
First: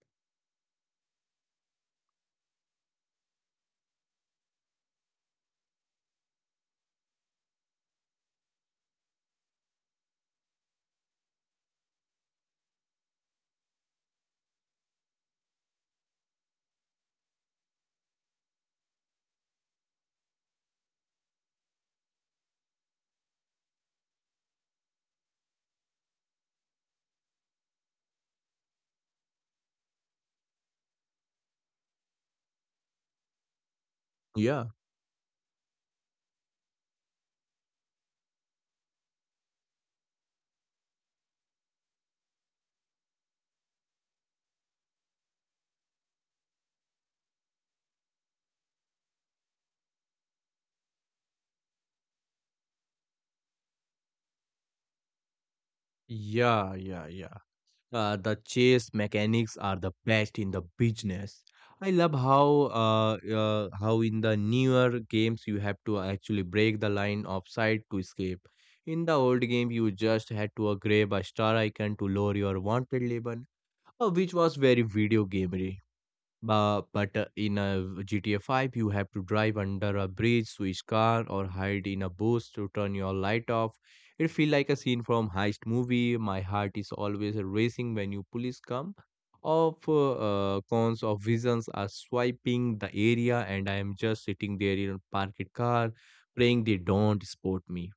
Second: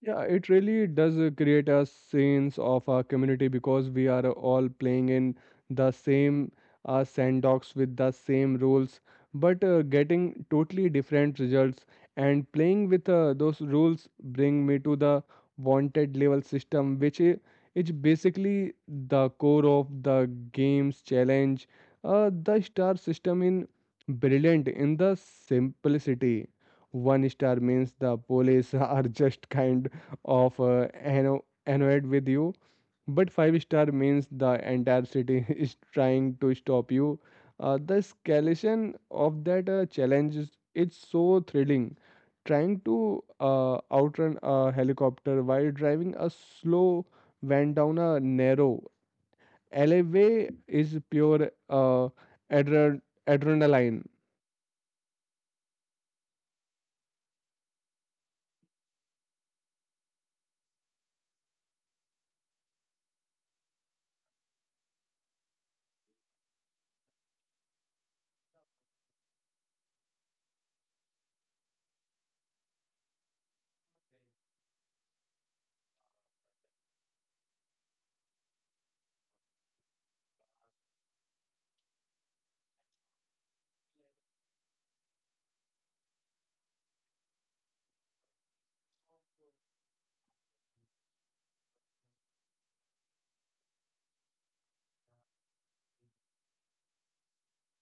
S1: Yeah, it really does create a sense of our community because we are all playing in the same sandbox with the same rules, but getting totally different results. And playing with those rules bring me to the wanted level system, is basically the core of the game's challenge. The star system in brilliant in the simplicity. One star means the police are just kind of annoyed with you. But five-star means the
S2: Yeah.
S1: entire city is trying to stop you. The escalation of that challenge is it's so thrilling. Trying to outrun a helicopter while driving a slow van down a narrow alleyway is pure adre- adrenaline.
S2: Yeah, yeah, yeah. The chase mechanics are the best in the business. I love how in the newer games you have to actually break the line of sight to escape. In the old game, you just had to grab a star icon to lower your wanted weapon, which was very video gamery. But in a GTA 5, you have to drive under a bridge, switch car, or hide in a bush to turn your light off. It feels like a scene from heist movie. My heart is always racing when you police come. Of cons of visions are swiping the area, and I am just sitting there in a parked car, praying they don't spot me.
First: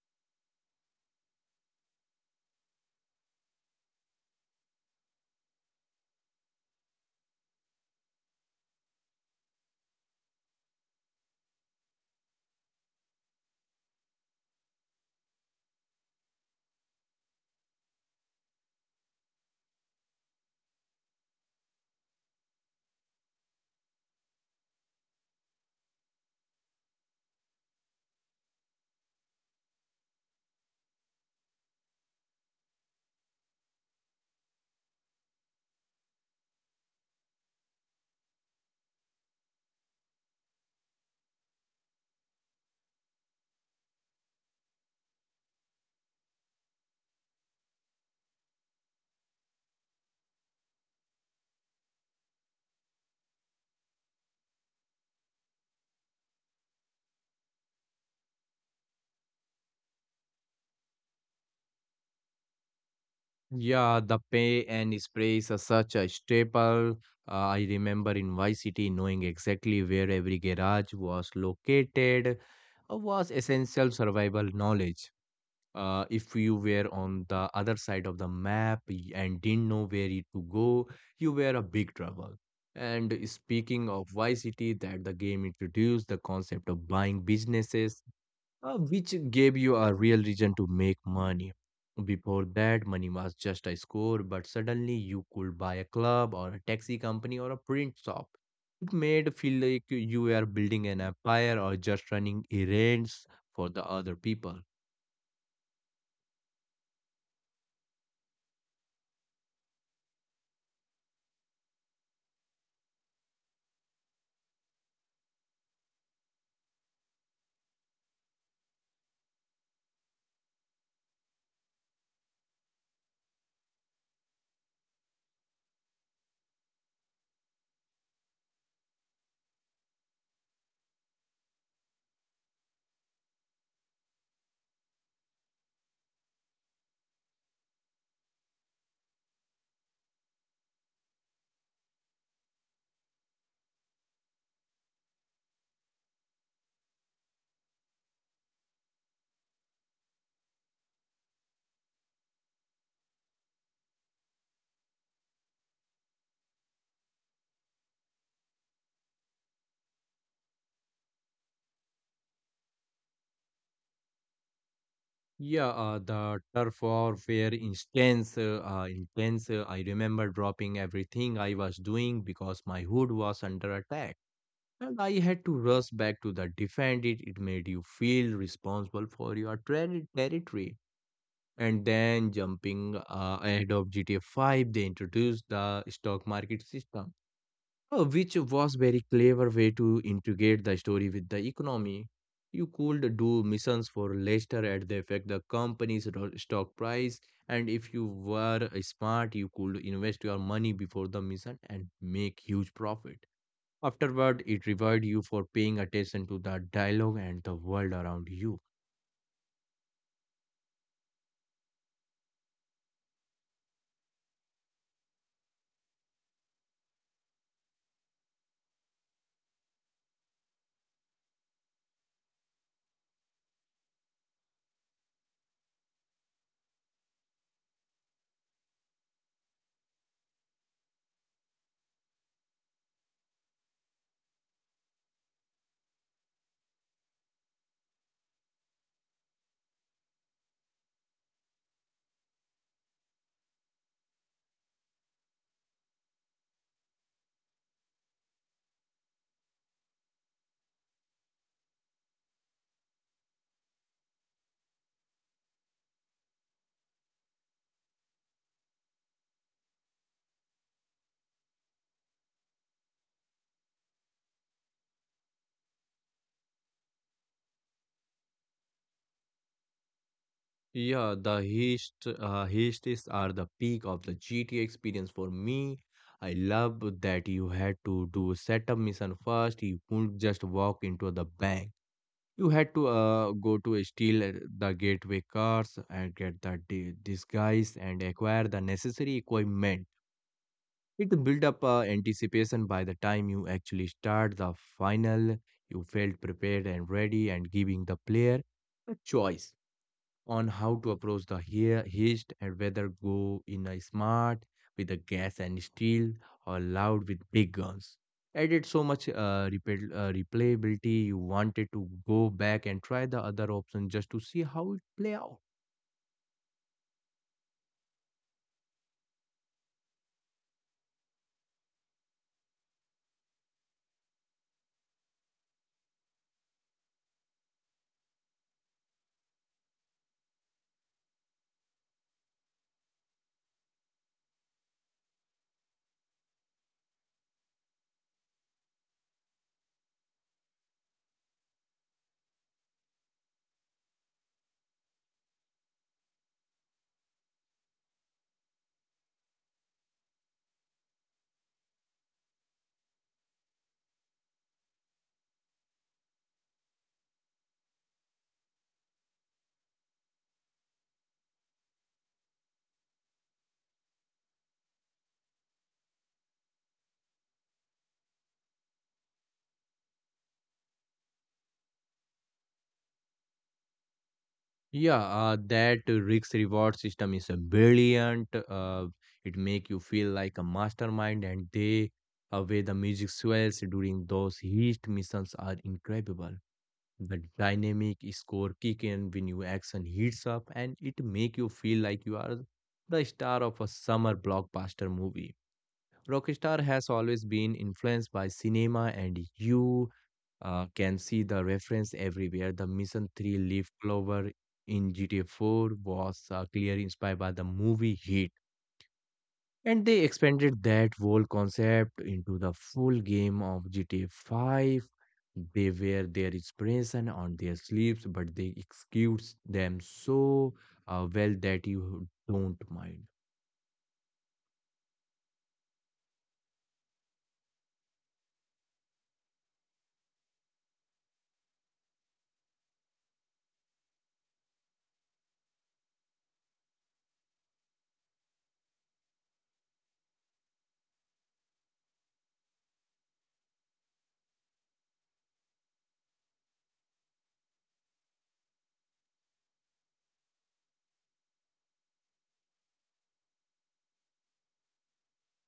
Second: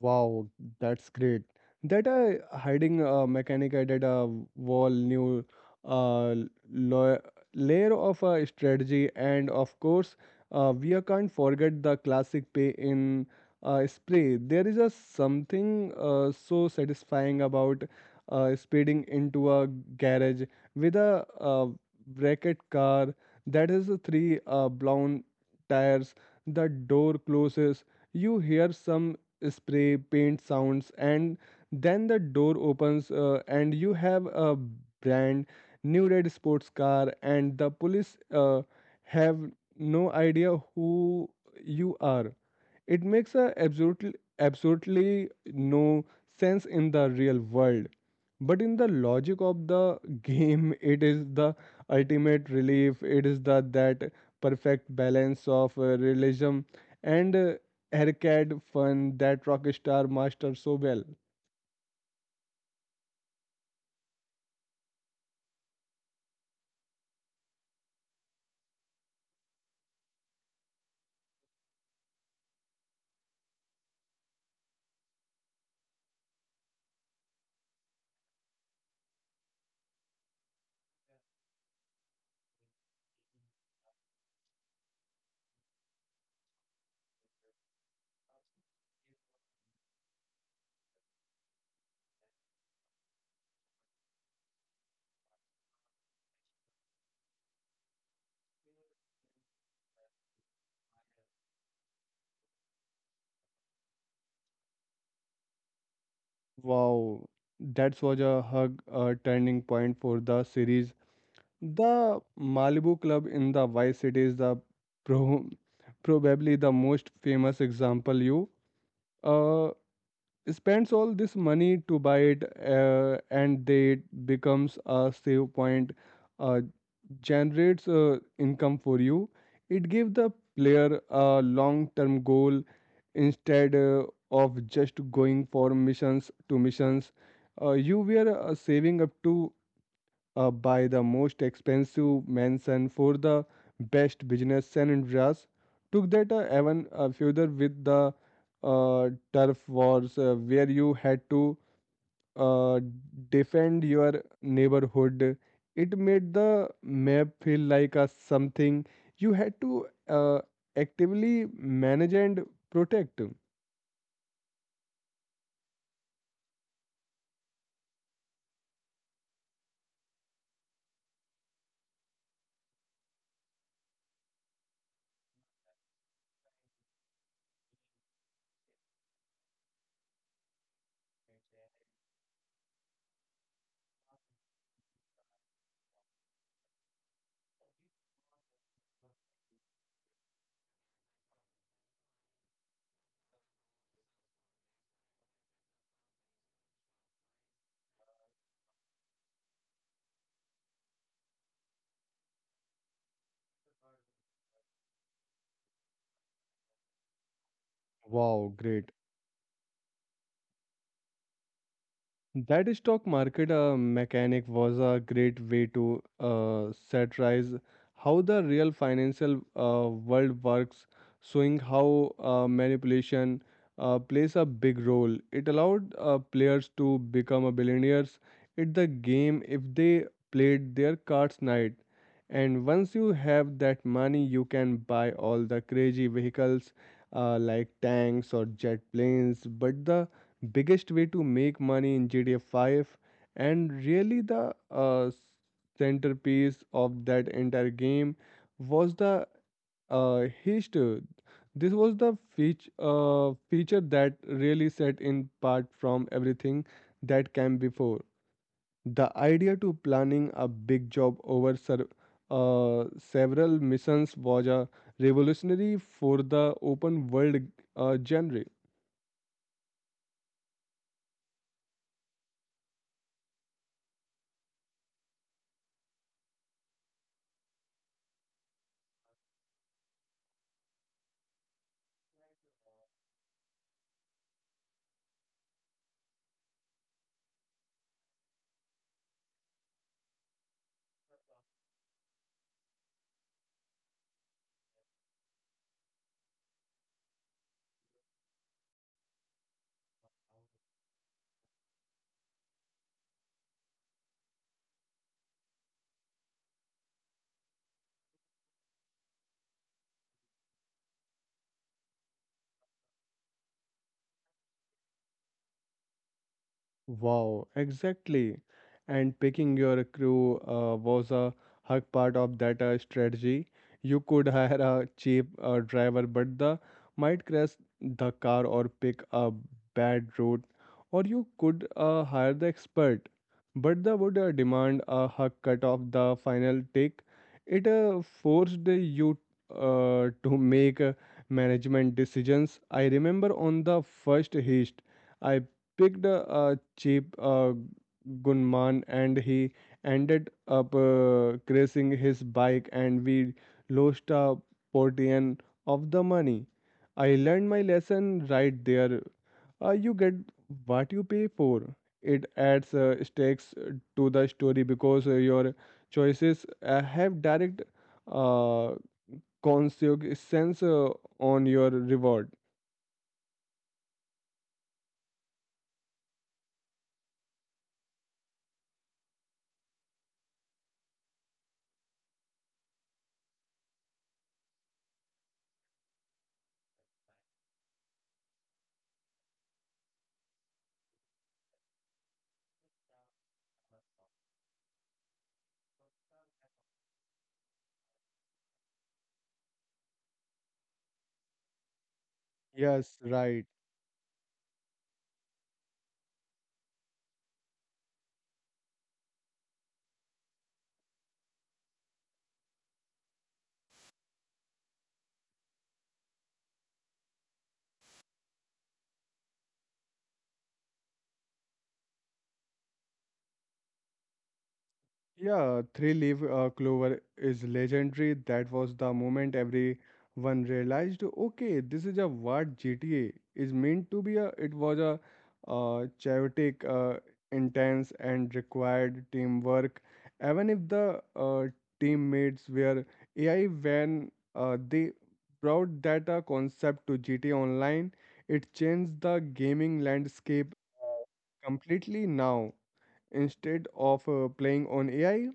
S1: Wow, that's great. That hiding mechanic added a whole new uh, lo- layer of strategy, and of course, we can't forget the classic pay in spray. There is a something so satisfying about speeding into a garage with a bracket car that has three blown tires. The door closes, you hear some spray paint sounds, and then the door opens and you have a brand new red sports car and the police have no idea who you are. It makes a absolutely absolutely no sense in the real world. But in the logic of the game, it is the ultimate relief. It is the that perfect balance of realism and arcade fun that Rockstar mastered so well.
S2: Yeah, the pay and sprays are such a staple. I remember in Vice City knowing exactly where every garage was located was essential survival knowledge. If you were on the other side of the map and didn't know where it to go, you were a big trouble. And speaking of Vice City, that the game introduced the concept of buying businesses which gave you a real reason to make money. Before that, money was just a score, but suddenly you could buy a club or a taxi company or a print shop. It made feel like you were building an empire or just running errands for the other people.
S1: Wow, that was a hug a turning point for the series. The Malibu Club in the Vice City is the pro- probably the most famous example. You uh, spends all this money to buy it, and they it becomes a save point, uh, generates income for you. It gives the player a long-term goal instead of just going for missions to missions. You were saving up to by the most expensive mansion for the best business. San Andreas took that even further with the turf wars, where you had to uh, defend your neighborhood. It made the map feel like a something you had to actively manage and protect.
S2: Yeah, the turf warfare instance, intense. I remember dropping everything I was doing because my hood was under attack. And I had to rush back to the defend it. It made you feel responsible for your territory. And then jumping ahead of GTA 5, they introduced the stock market system, which was very clever way to integrate the story with the economy. You could do missions for Leicester at the effect the company's stock price, and if you were smart, you could invest your money before the mission and make huge profit. Afterward, it revered you for paying attention to the dialogue and the world around you.
S1: Wow, great. That stock market mechanic was a great way to satirize how the real financial world works, showing how manipulation plays a big role. It allowed players to become a billionaires in the game if they played their cards right. And once you have that money, you can buy all the crazy vehicles like tanks or jet planes. But the biggest way to make money in GTA 5 and really the centerpiece of that entire game was the history. This was the feature, feature that really set in part from everything that came before. The idea to planning a big job over several missions was a revolutionary for the open world genre.
S2: Yeah, the heists are the peak of the GTA experience for me. I love that you had to do setup mission first. You couldn't just walk into the bank. You had to go to steal the gateway cars and get the disguise and acquire the necessary equipment. It built up anticipation by the time you actually start the final. You felt prepared and ready, and giving the player a choice on how to approach the heist, and whether go in a smart with a gas and steel or loud with big guns. Added so much replayability. You wanted to go back and try the other option just to see how it play out.
S1: Wow, exactly. And picking your crew was a hug part of that strategy. You could hire a cheap driver, but the might crash the car or pick a bad route, or you could hire the expert, but the would demand a hug cut of the final take. It forced you to make management decisions. I remember on the first heist. I picked a cheap gunman and he ended up crashing his bike and we lost a portion of the money. I learned my lesson right there. You get what you pay for. It adds stakes to the story because your choices have direct uh, consequence on your reward.
S2: Yeah, that risk reward system is a brilliant. It make you feel like a mastermind, and they where the music swells during those heist missions are incredible. The dynamic score kick in when you action heats up, and it make you feel like you are the star of a summer blockbuster movie. Rockstar has always been influenced by cinema, and you can see the reference everywhere. The Mission
S1: Yes,
S2: 3
S1: right.
S2: Leaf Clover in GTA 4 was clearly inspired by the movie Heat. And they expanded that whole concept into the full game of GTA 5. They wear their inspiration on their sleeves, but they execute them so well that you don't mind.
S1: Yeah, Three Leaf Clover is legendary. That was the moment everyone realized, okay, this is a what GTA is meant to be. A, it was a chaotic, intense, and required teamwork. Even if the teammates were AI, when they brought that concept to GTA Online, it changed the gaming landscape uh, completely now. Instead of playing on AI,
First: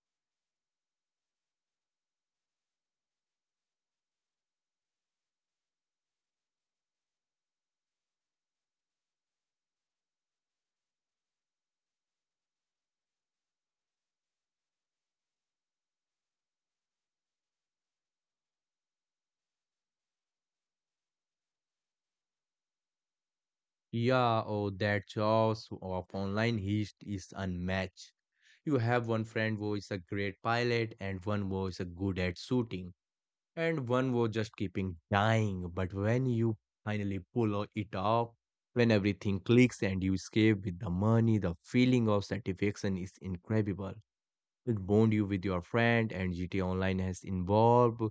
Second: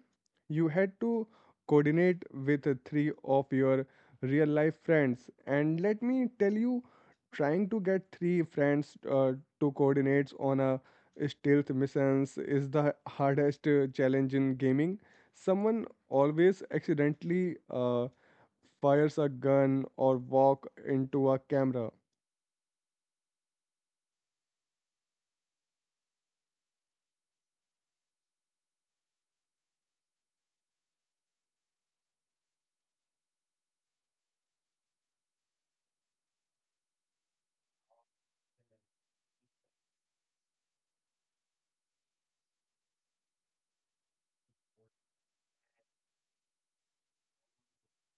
S1: you had to coordinate with three of your real life friends. And let me tell you, trying to get three friends to coordinate on a stealth missions is the hardest challenge in gaming. Someone always accidentally fires a gun or walk into a camera.
S2: Yeah, oh, that choice of online heist is unmatched. You have one friend who is a great pilot, and one who is a good at shooting, and one who just keeping dying. But when you finally pull it off, when everything clicks and you escape with the money, the feeling of satisfaction is incredible. It bond you with your friend, and GTA Online has involved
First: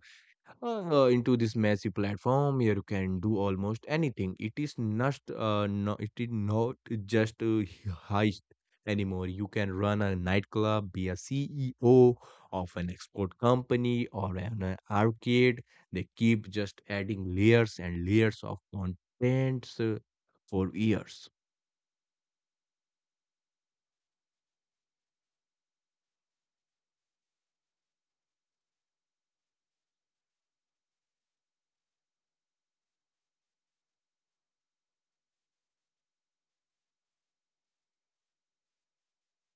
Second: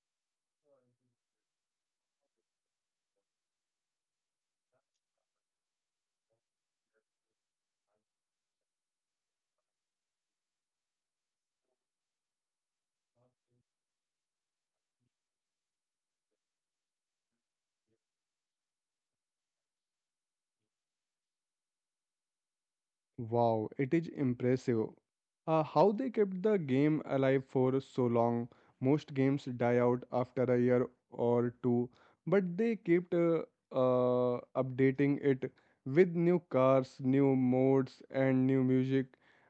S2: into this massive platform where you can do almost anything. It is not. It is not just a heist anymore. You can run a nightclub, be a CEO of an export company or an arcade. They keep just adding layers and layers of contents for years.
S1: Wow, it is impressive. How they kept the game alive for so long. Most games die out after a year or two, but they kept updating it with new cars, new modes, and new music.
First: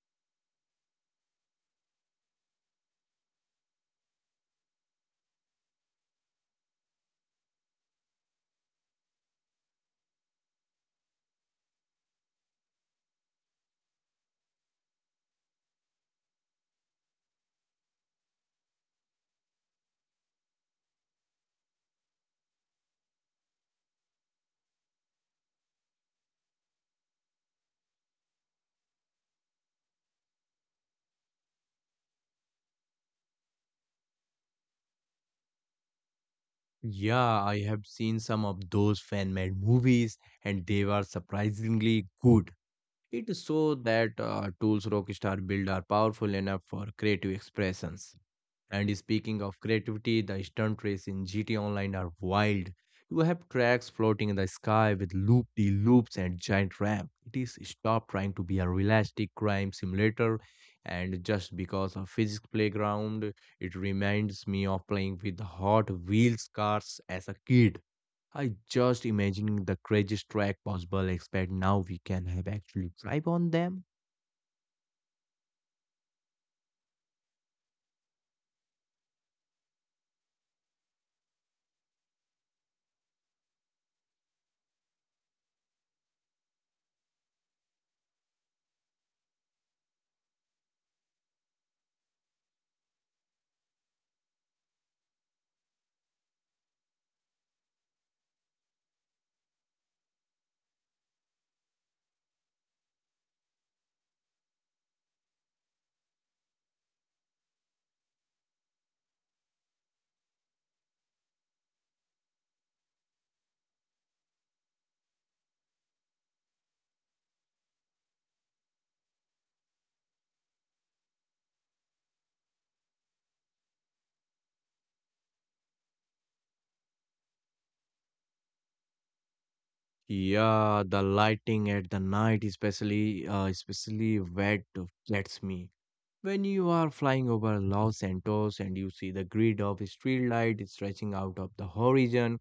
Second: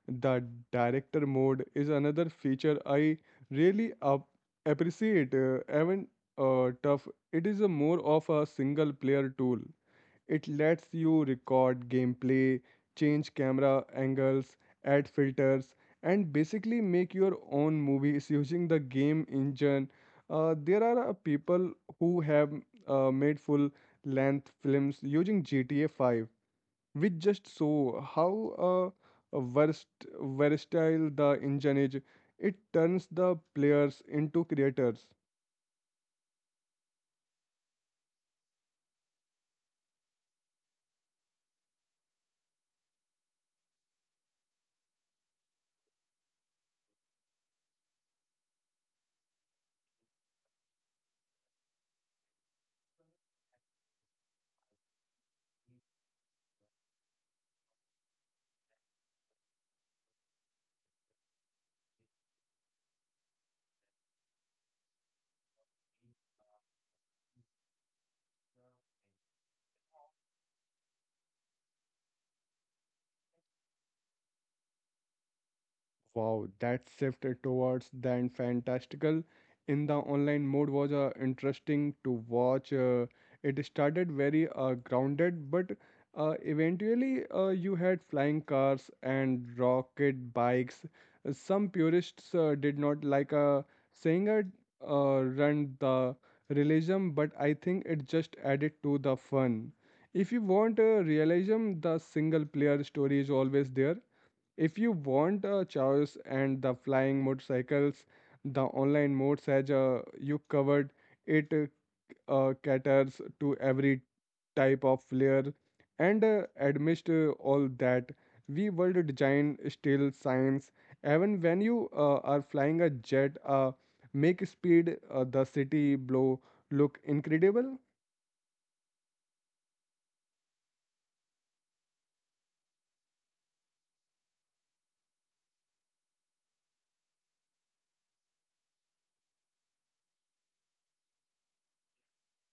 S1: The director mode is another feature I really up appreciate. Even tough, it is a more of a single player tool. It lets you record gameplay, change camera angles, add filters, and basically make your own movies using the game engine. There are people who have made full length films using GTA 5, which just show how versatile the engine is. It turns the players into creators.
S2: Yeah, I have seen some of those fan-made movies, and they were surprisingly good. It is so that tools Rockstar build are powerful enough for creative expressions. And speaking of creativity, the stunt race in GT Online are wild. You have tracks floating in the sky with loop de loops and giant ramp. It is stop trying to be a realistic crime simulator, and just because of physics playground, it reminds me of playing with Hot Wheels cars as a kid. I just imagining the craziest track possible, except now we can have actually drive on them.
S1: Wow, that shift towards the fantastical in the online mode was interesting to watch. It started very grounded, but eventually you had flying cars and rocket bikes. Some purists did not like, saying it run the realism, but I think it just added to the fun. If you want realism, the single player story is always there if you want a choice and the flying motorcycles, the online mode, as you covered, it caters to every type of flair, and amidst all that we world design still science even when you are flying a jet make speed the city blow look incredible.
S2: Yeah, the lighting at the night, especially wet, gets me. When you are flying over Los Santos and you see the grid of street light stretching out of the horizon,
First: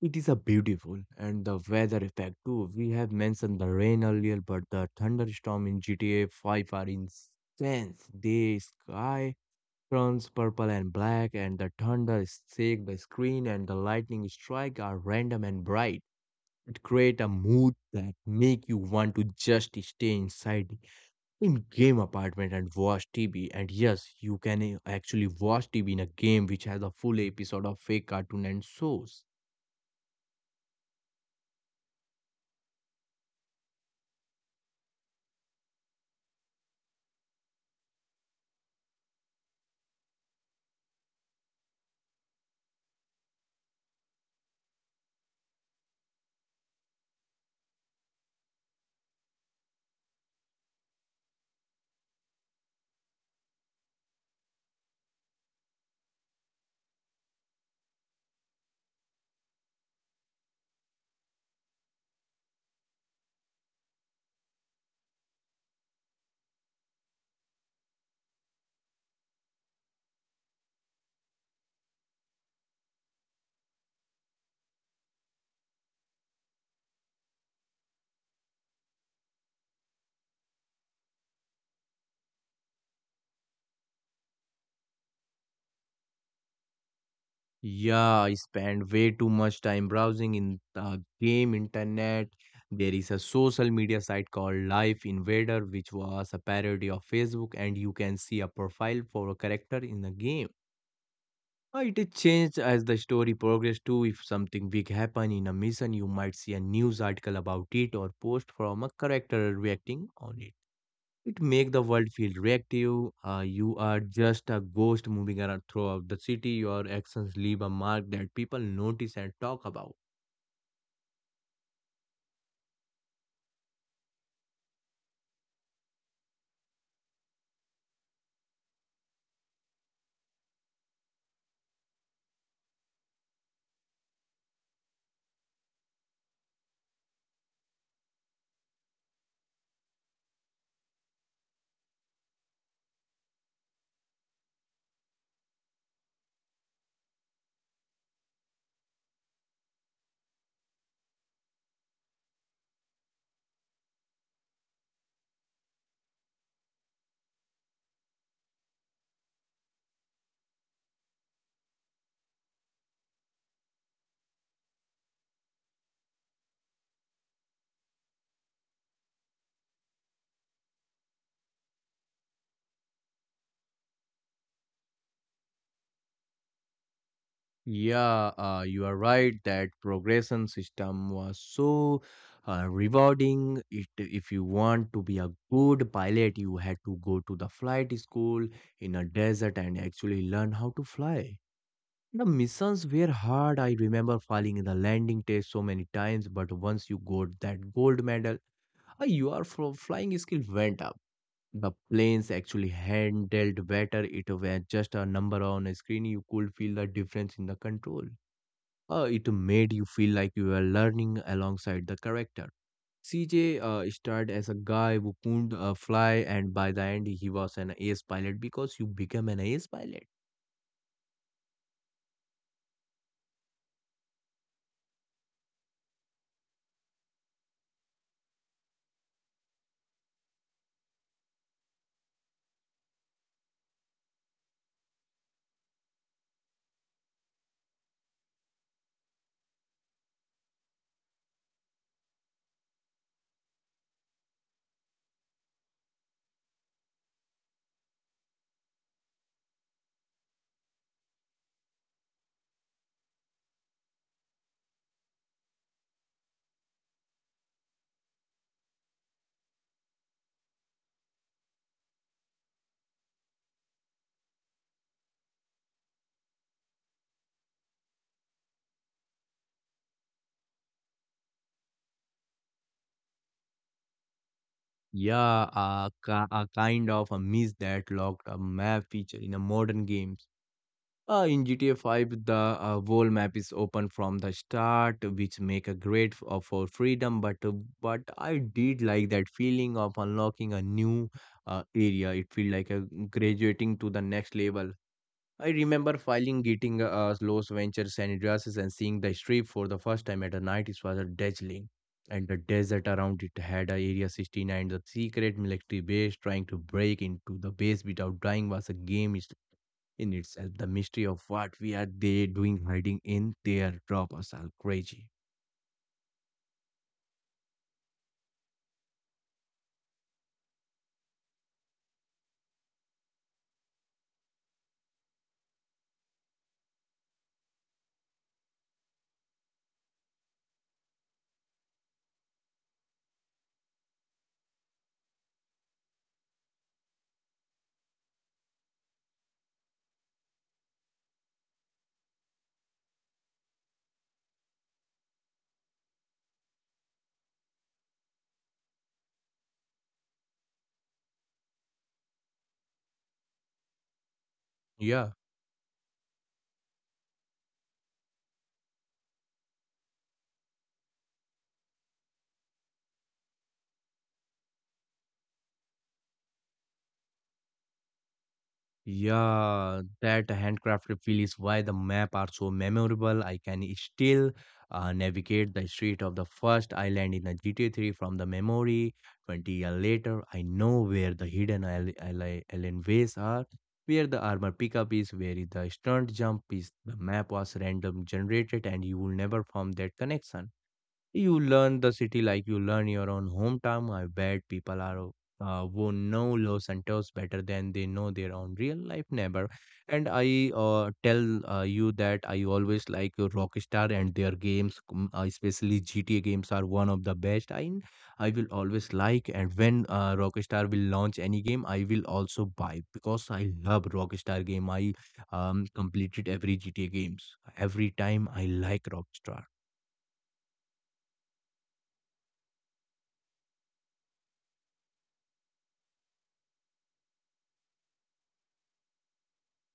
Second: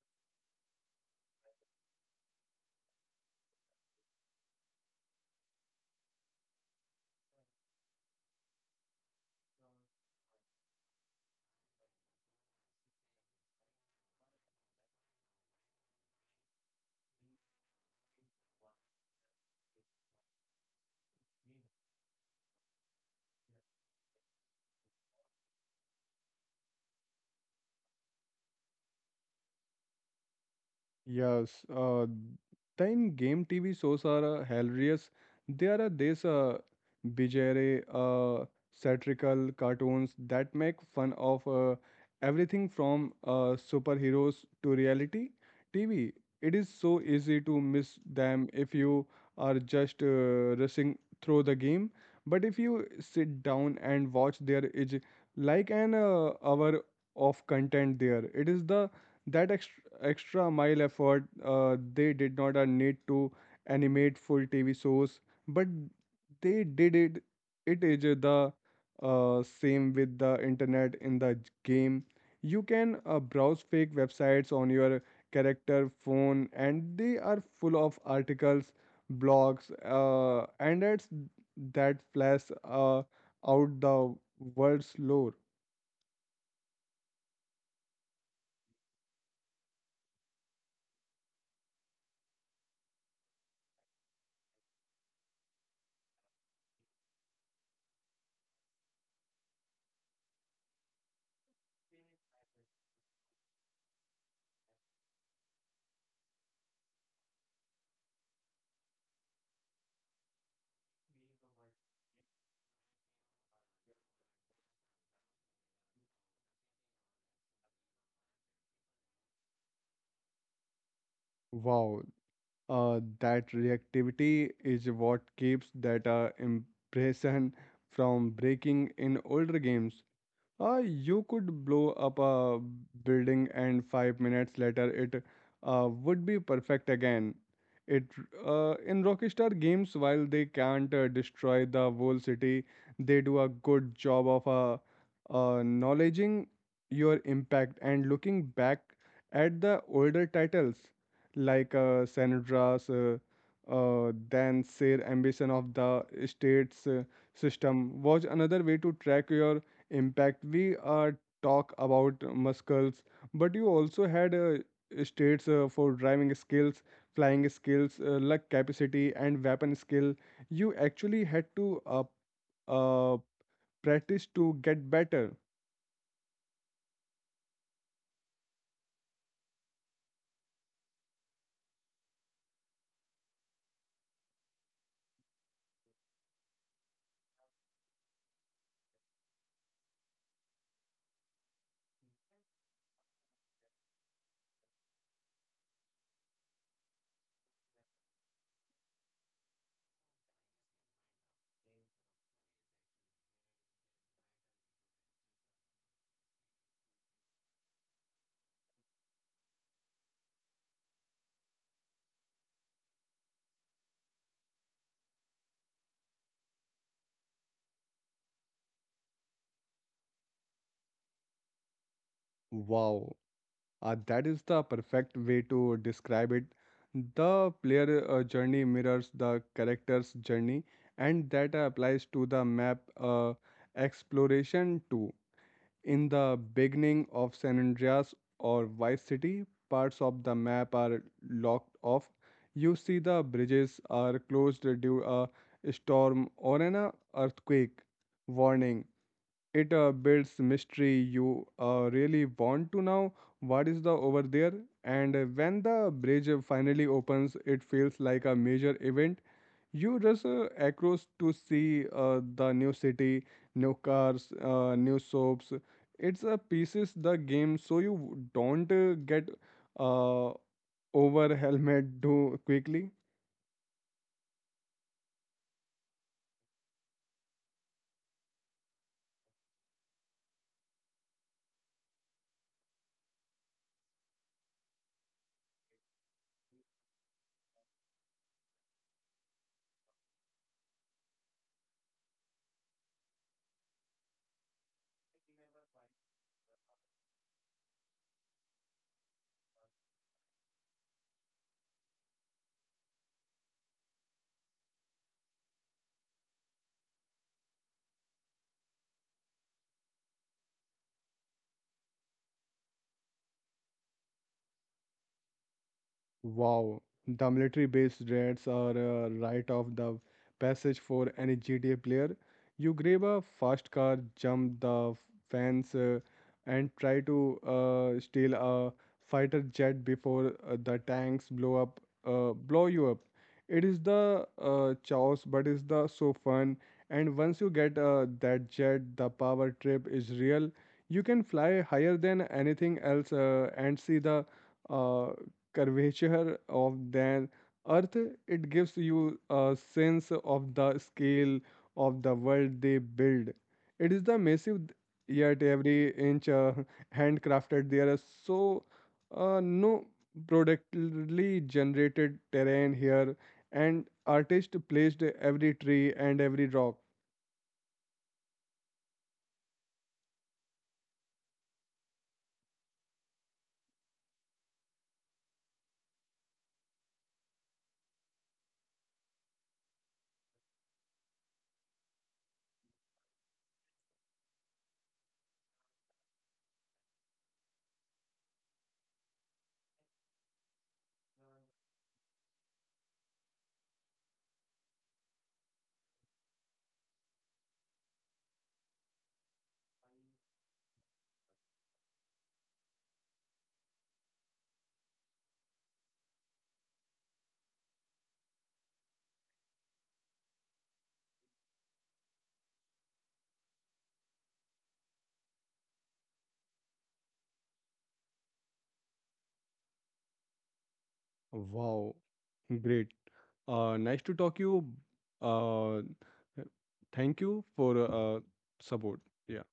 S2: it is a beautiful. And the weather effect too. We have mentioned the rain earlier, but the thunderstorm in GTA 5 are intense. The sky turns purple and black, and the thunder shakes the screen, and the lightning strikes are random and bright. It creates a mood that make you want to just stay inside the in-game apartment and watch TV. And yes, you can actually watch TV in a game which has a full episode of fake cartoon and shows.
S1: Yes, the game TV shows are hilarious. There are these bizarre, satirical cartoons that make fun of everything from superheroes to reality TV. It is so easy to miss them if you are just rushing through the game. But if you sit down and watch, there is like an hour of content there. It is the that extra, extra mile effort. They did not need to animate full TV shows, but they did it. It is the same with the internet in the game. You can browse fake websites on your character phone, and they are full of articles, blogs, and ads that flash out the world's lore.
S2: Yeah, I spend way too much time browsing in the game internet. There is a social media site called Life Invader, which was a parody of Facebook, and you can see a profile for a character in the game. It is changed as the story progressed too. If something big happen in a mission, you might see a news article about it or post from a character reacting on it. It make the world feel reactive. You are just a ghost moving around throughout the city. Your actions leave a mark that people notice and talk about.
S1: Wow, that reactivity is what keeps that impression from breaking in older games. You could blow up a building and 5 minutes later it would be perfect again. It in Rockstar games, while they can't destroy the whole city, they do a good job of acknowledging your impact and looking back at the older titles like Sandra's then Sir Ambition of the States system was another way to track your impact. We talk about muscles, but you also had states for driving skills, flying skills, luck capacity, and weapon skill. You actually had to uh, practice to get better.
S2: Yeah, you are right. That progression system was so rewarding. It, if you want to be a good pilot, you had to go to the flight school in a desert and actually learn how to fly. The missions were hard. I remember failing in the landing test so many times, but once you got that gold medal, flying skill went up. The planes actually handled better. It was just a number on a screen. You could feel the difference in the control. It made you feel like you were learning alongside the character. CJ started as a guy who couldn't fly, and by the end, he was an ace pilot because you became an ace pilot.
S1: Wow, that is the perfect way to describe it. The player journey mirrors the character's journey, and that applies to the map exploration too. In the beginning of San Andreas or Vice City, parts of the map are locked off. You see the bridges are closed due a storm or an earthquake warning. It builds mystery. You really want to know what is the over there. And when the bridge finally opens, it feels like a major event. You just across to see the new city, new cars, new soaps. It's a pieces the game, so you don't get uh, over helmet too quickly.
S2: Yeah, a kind of a miss that locked a map feature in a modern game. In GTA 5, the world map is open from the start, which make a great for freedom. But I did like that feeling of unlocking a new area. It feel like a graduating to the next level. I remember filing getting Los Ventures and dresses and seeing the strip for the first time at a night. It was a dazzling. And the desert around it had a Area 69, the secret military base trying to break into the base without dying was a game is- in itself. The mystery of what we are they doing hiding in there, drop us all crazy.
S1: Wow, the military base raids are a rite of the passage for any GTA player. You grab a fast car, jump the fence, and try to steal a fighter jet before the tanks blow up, blow you up. It is the chaos, but it's the so fun. And once you get that jet, the power trip is real. You can fly higher than anything else and see the uh, curvature of the earth. It gives you a sense of the scale of the world they build. It is the massive,
S2: Yeah.
S1: yet every inch handcrafted. There are so no productively generated terrain here, and artists placed every tree and every rock.
S2: Yeah, that handcrafted feel is why the map are so memorable. I can still navigate the street of the first island in the GTA 3 from the memory. 20 years later, I know where the hidden island ways are, where the armor pickup is, where is the stunt jump is. The map was random generated and you will never form that connection. You learn the city like you learn your own hometown. I bet people are who know Los Santos better than they know their own real life neighbor. And I tell you that I always like Rockstar and their games, especially GTA games, are one of the best. I will always like, and when Rockstar will launch any game, I will also buy because I love Rockstar game. I completed every GTA games. Every time I like Rockstar.
S1: Wow, great. Nice to talk you. Uh, thank you for support. Yeah.